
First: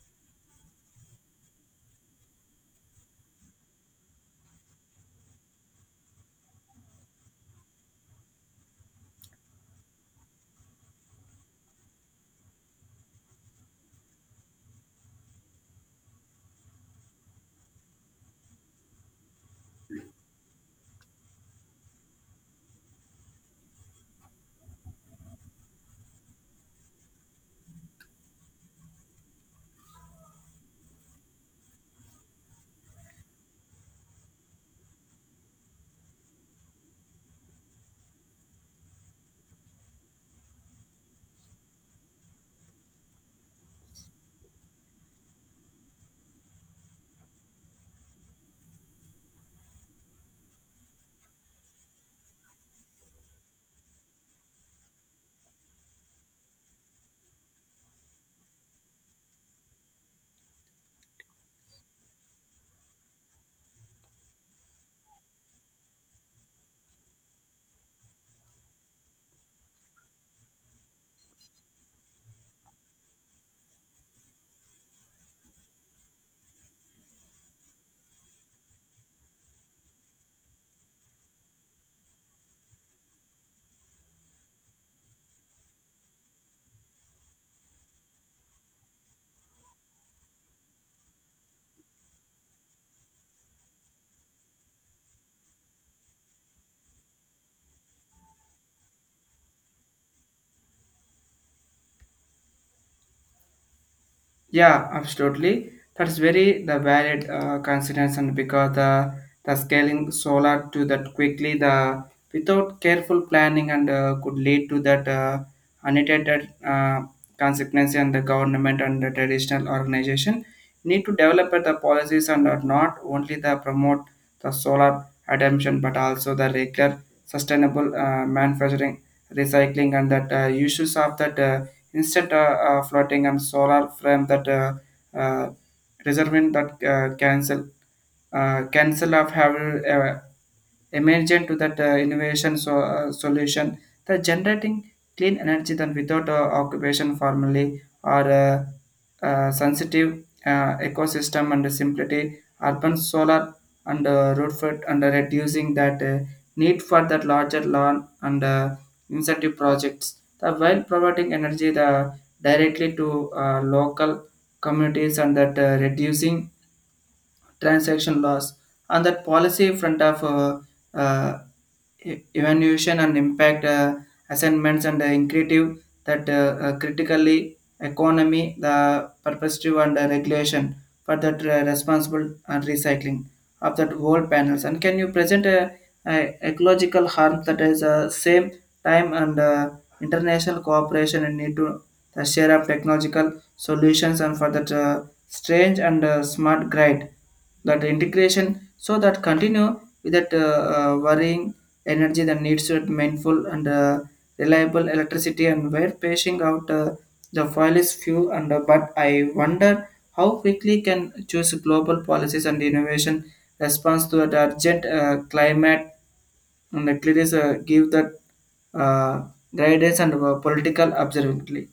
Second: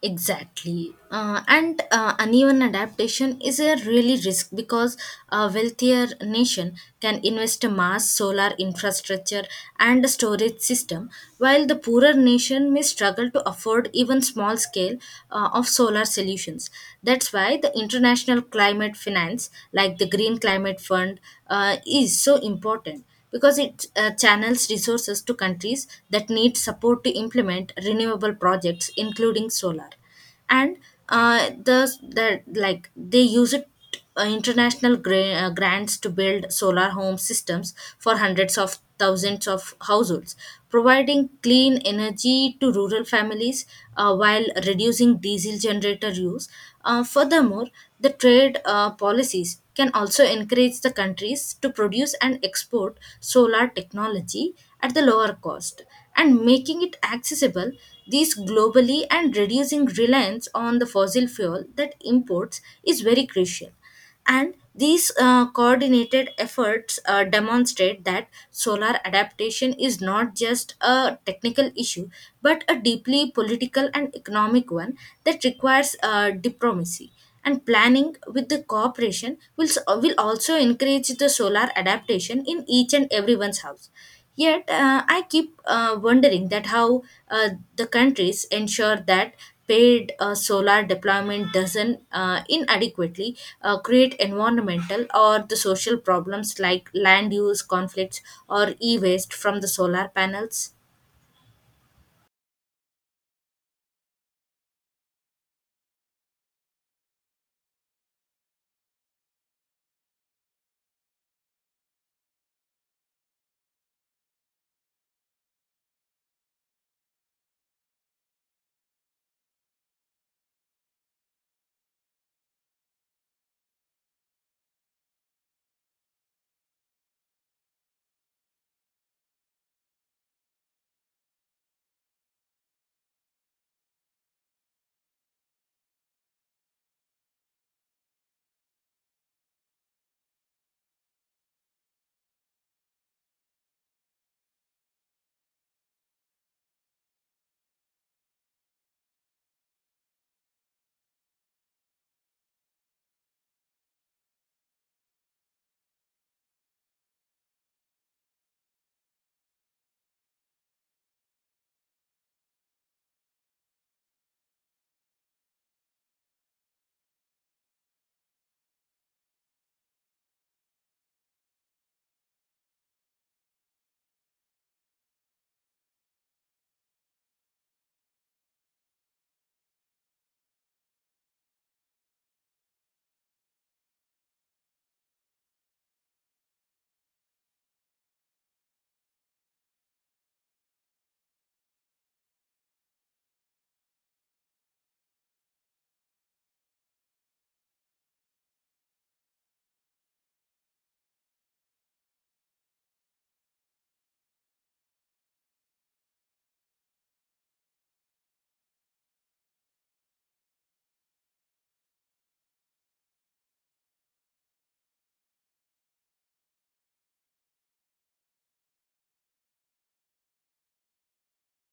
Exactly. And Uneven adaptation is a really risk, because a wealthier nation can invest a mass solar infrastructure and a storage system, while the poorer nation may struggle to afford even small scale of solar solutions. That's why the international climate finance, like the Green Climate Fund, is so important, because it channels resources to countries that need support to implement renewable projects including solar. And they use it international grants to build solar home systems for hundreds of thousands of households, providing clean energy to rural families, while reducing diesel generator use. Furthermore, the trade policies can also encourage the countries to produce and export solar technology at the lower cost and making it accessible these globally, and reducing reliance on the fossil fuel that imports is very crucial. And these coordinated efforts demonstrate that solar adaptation is not just a technical issue, but a deeply political and economic one, that requires diplomacy. And planning with the cooperation will, will also encourage the solar adaptation in each and everyone's house. Yet, I keep wondering that how uh, the countries ensure that paid solar deployment doesn't inadequately create environmental or the social problems like land use conflicts or e-waste from the solar panels.
Yeah, absolutely. That's very the valid consideration, because the scaling solar to that quickly the without careful planning and could lead to that unintended consequence. And the government and the traditional organization need to develop the policies, and are not only the promote the solar adoption but also the regular sustainable manufacturing, recycling and that uses of that instant floating and solar frame that uh, reserving that cancel cancel of have emergent to that innovation, so, solution that generating clean energy than without occupation formally or sensitive ecosystem and simplicity urban solar and root foot and reducing that need for that larger lawn and incentive projects. The while providing energy the directly to local communities and that reducing transaction loss. On that policy front of uh, evaluation and impact assignments and increative that critically economy the perspective and regulation for that responsible and recycling of that whole panels, and can you present a ecological harm that is same time and international cooperation and need to the share of technological solutions and for that strange and smart grind that integration so that continue without worrying energy that needs to be mindful and reliable electricity and where pacing out the file is few, and but I wonder how quickly can choose global policies and innovation response to the urgent climate, and at least give that uh, guidance and political observability.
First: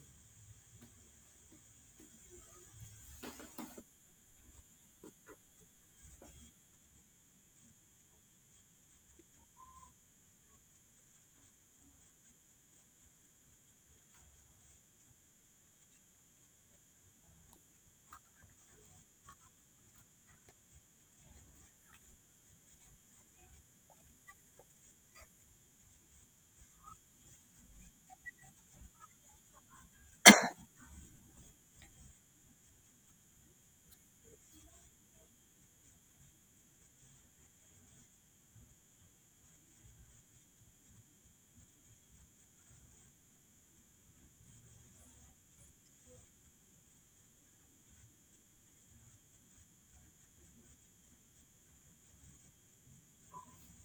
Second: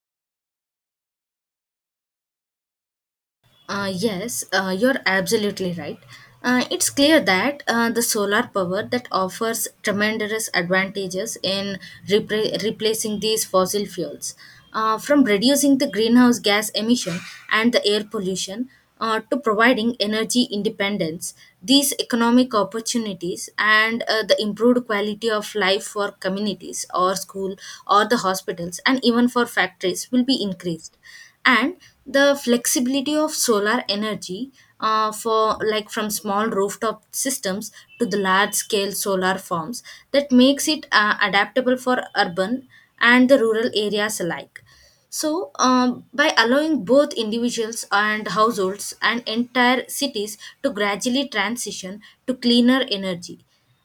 Yes, you're absolutely right. It's clear that the solar power that offers tremendous advantages in replacing these fossil fuels, from reducing the greenhouse gas emission and the air pollution to providing energy independence. These economic opportunities and the improved quality of life for communities or school or the hospitals and even for factories will be increased. And the flexibility of solar energy, for like from small rooftop systems to the large scale solar farms, that makes it adaptable for urban and the rural areas alike. So by allowing both individuals and households and entire cities to gradually transition to cleaner energy,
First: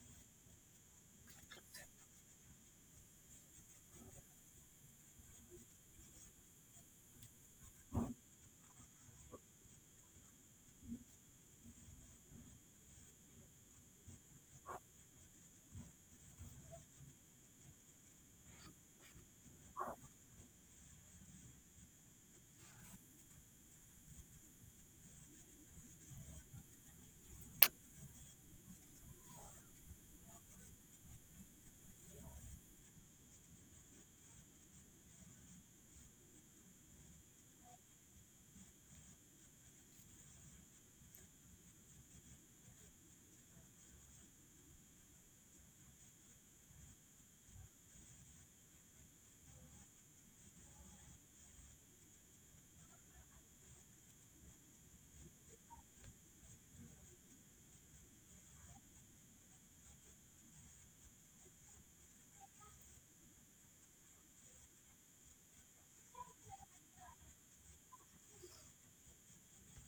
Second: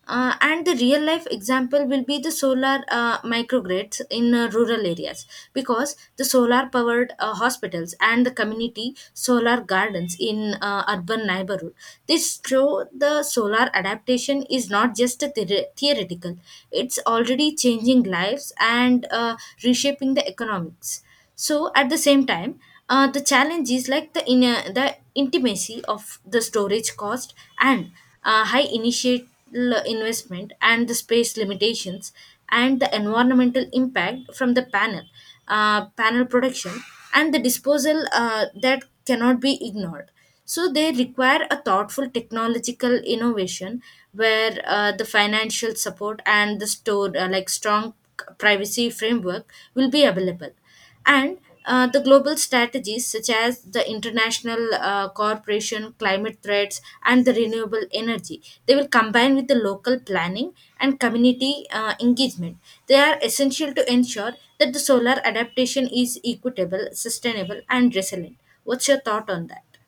and the real life example will be the solar microgrids in rural areas, because the solar powered hospitals and the community solar gardens in urban neighborhood, this show the solar adaptation is not just a theoretical, it's already changing lives and reshaping the economics. So at the same time, the challenge is like the in the intimacy of the storage cost and high initial investment and the space limitations and the environmental impact from the panel production and the disposal that cannot be ignored. So they require a thoughtful technological innovation where the financial support and the store like strong privacy framework will be available. And the global strategies, such as the international corporation climate threats and the renewable energy, they will combine with the local planning and community engagement, they are essential to ensure that the solar adaptation is equitable, sustainable, and resilient. What's your thought on that?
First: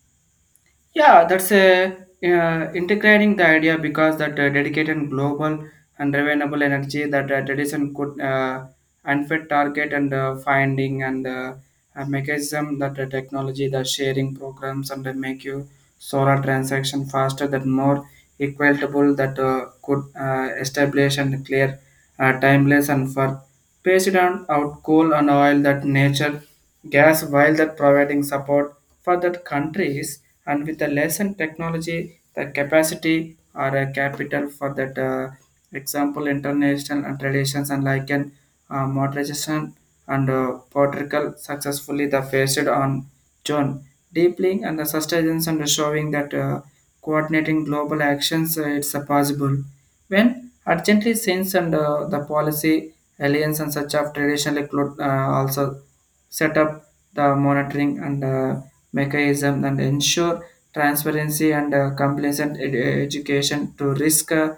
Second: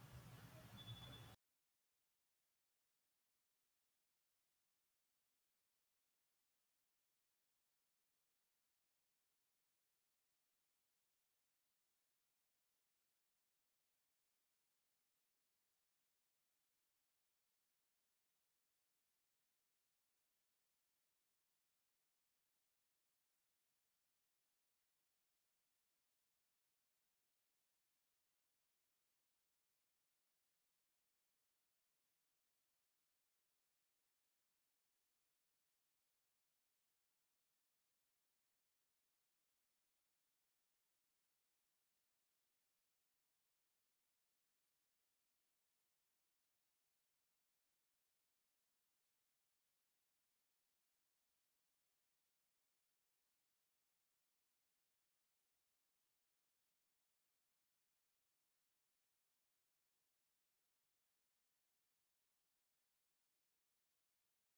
Yeah, that's a integrating the idea, because that dedicated global and renewable energy that tradition could unfit target and finding and a mechanism that the technology the sharing programs and make you solar transaction faster that more equitable that could establish and clear timeless and for President out coal and oil that nature gas, while that providing support for that countries and with the lessened technology the capacity or a capital for that example international and traditions, and like an modernization and Portugal successfully the faced on John deeply and the sustenance and showing that coordinating global actions it's possible when urgently since and the policy Alliance and such of traditionally include also set up the monitoring and mechanism and ensure transparency and compliance and education to risk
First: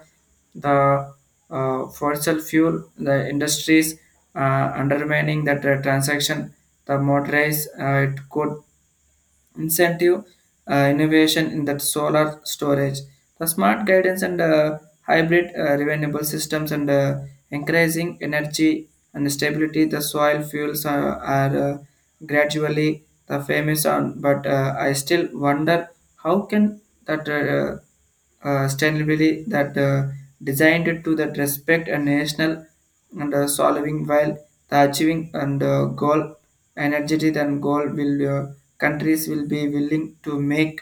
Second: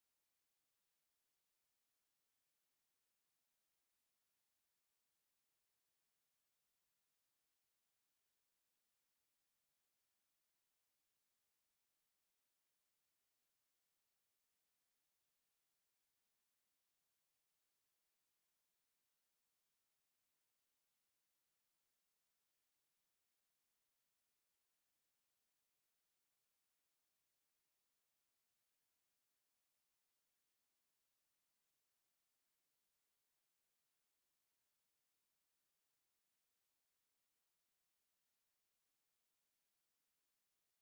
the fossil fuel the industries undermining that transaction the motorize it could incentive innovation in that solar storage, the smart guidance and hybrid renewable systems and increasing energy and stability. The soil fuels are gradually the famous on, but I still wonder how can that. Sustainability that designed to that respect and national and solving, while the achieving and goal energetic and goal will countries will be willing to make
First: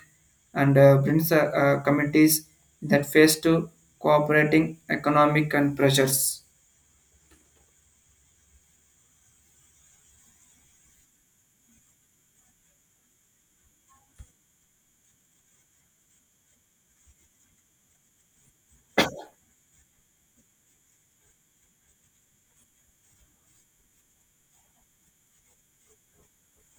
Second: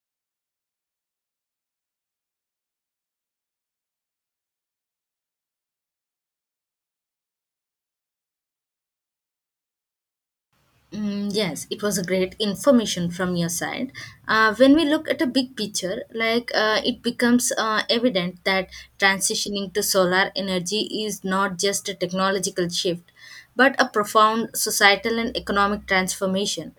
and brings committees that face to cooperating economic and pressures.
Mm, yes, it was a great information from your side. When we look at a big picture, like it becomes evident that transitioning to solar energy is not just a technological shift, but a profound societal and economic transformation,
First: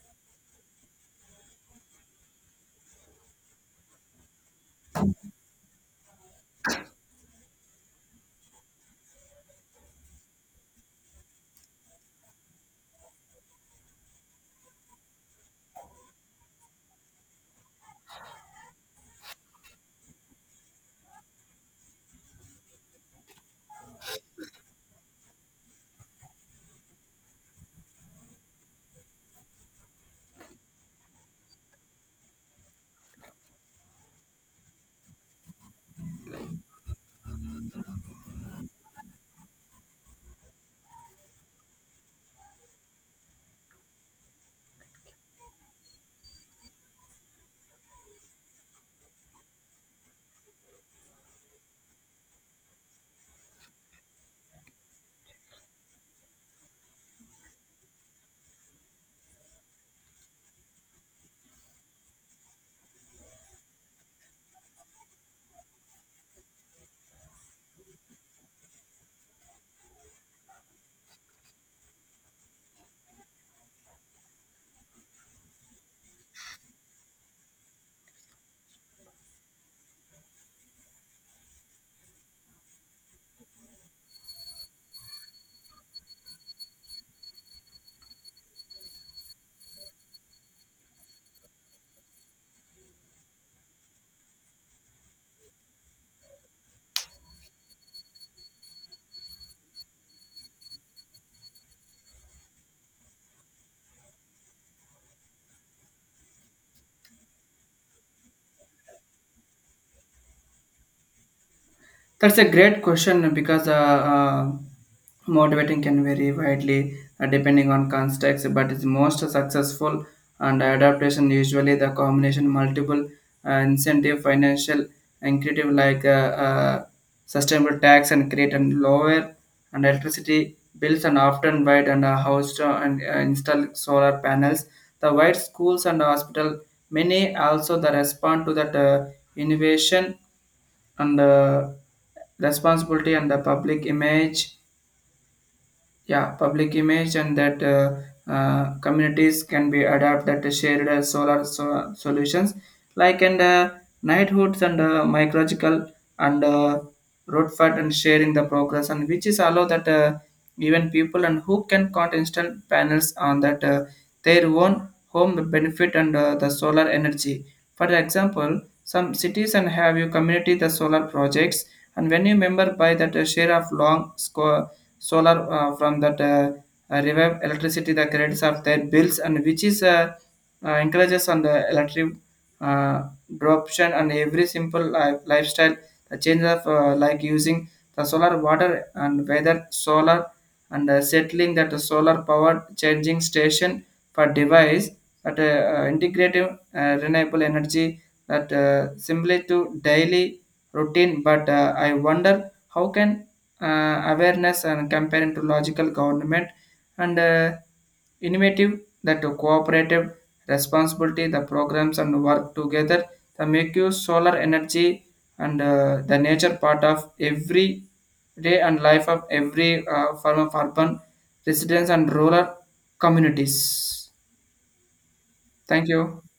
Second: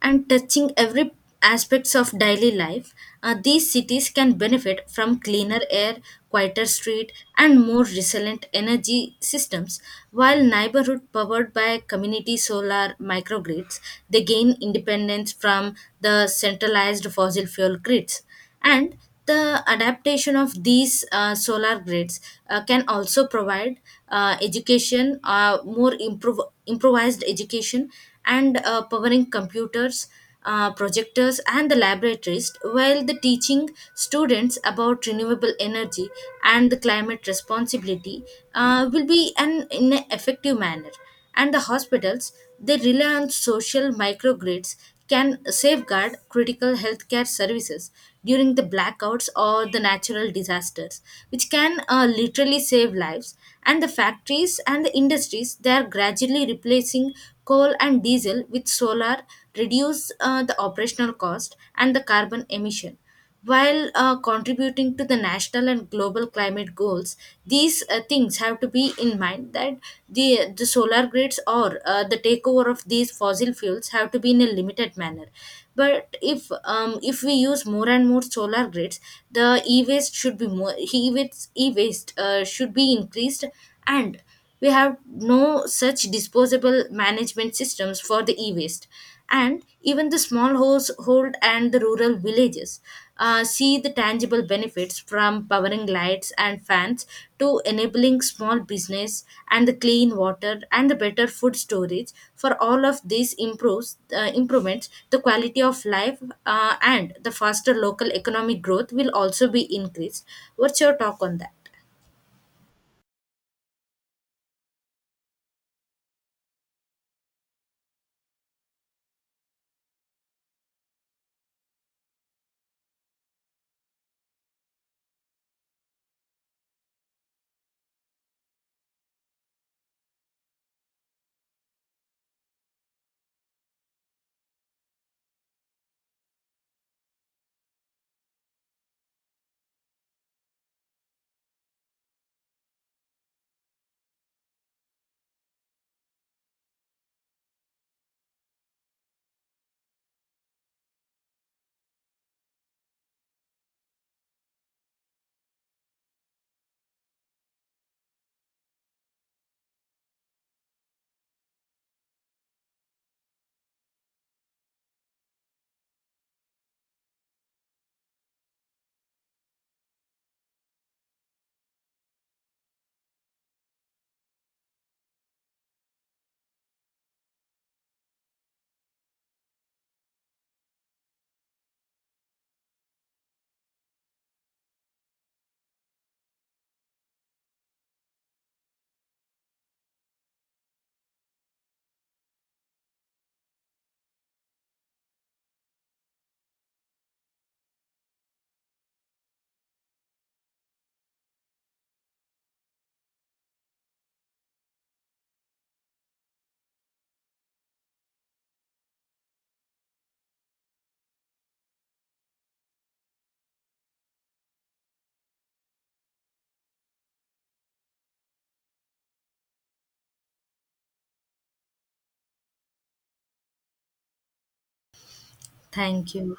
and touching every aspects of daily life. These cities can benefit from cleaner air, quieter street, and more resilient energy systems, while neighborhood powered by community solar microgrids, they gain independence from the centralized fossil fuel grids. And the adaptation of these solar grids can also provide education, more improvised education, and powering computers, projectors, and the laboratories, while the teaching students about renewable energy and the climate responsibility will be an in an effective manner. And the hospitals, they rely on social microgrids, can safeguard critical healthcare services during the blackouts or the natural disasters, which can literally save lives. And the factories and the industries, they are gradually replacing coal and diesel with solar, reduce the operational cost and the carbon emission, while contributing to the national and global climate goals. These things have to be in mind that the solar grids or the takeover of these fossil fuels have to be in a limited manner. But if we use more and more solar grids, the e-waste should be more e-waste should be increased. And we have no such disposable management systems for the e-waste. And even the small household and the rural villages see the tangible benefits from powering lights and fans, to enabling small business and the clean water and the better food storage. For all of these improves improvements the quality of life, and the faster local economic growth will also be increased. What's your talk on that?
That's a great question, because motivating can vary widely depending on context, but it's most successful and adaptation usually the combination multiple incentive, financial and creative like sustainable tax and create and lower and electricity bills, and often wide and house to, and install solar panels. The wide schools and hospital many also the respond to that innovation and responsibility and the public image. Yeah, public image, and that communities can be adapted to shared solutions like and knighthoods and mycological and road fat and sharing the progress, and which is allow that even people and who can count instant panels on that their own home benefit and the solar energy. For example, some cities and have your community the solar projects, and when you member buy that share of long solar from that revive electricity the credits of their bills, and which is encourages on the electric uh, adoption and every simple lifestyle the change of like using the solar water and weather solar and settling that solar power changing station for device that integrative renewable energy that simply to daily routine. But I wonder how can awareness and comparing to logical government and innovative that to cooperative responsibility the programs and work together to make you solar energy and the nature part of every day and life of every form of urban residents and rural communities. Thank
Thank
you.
you.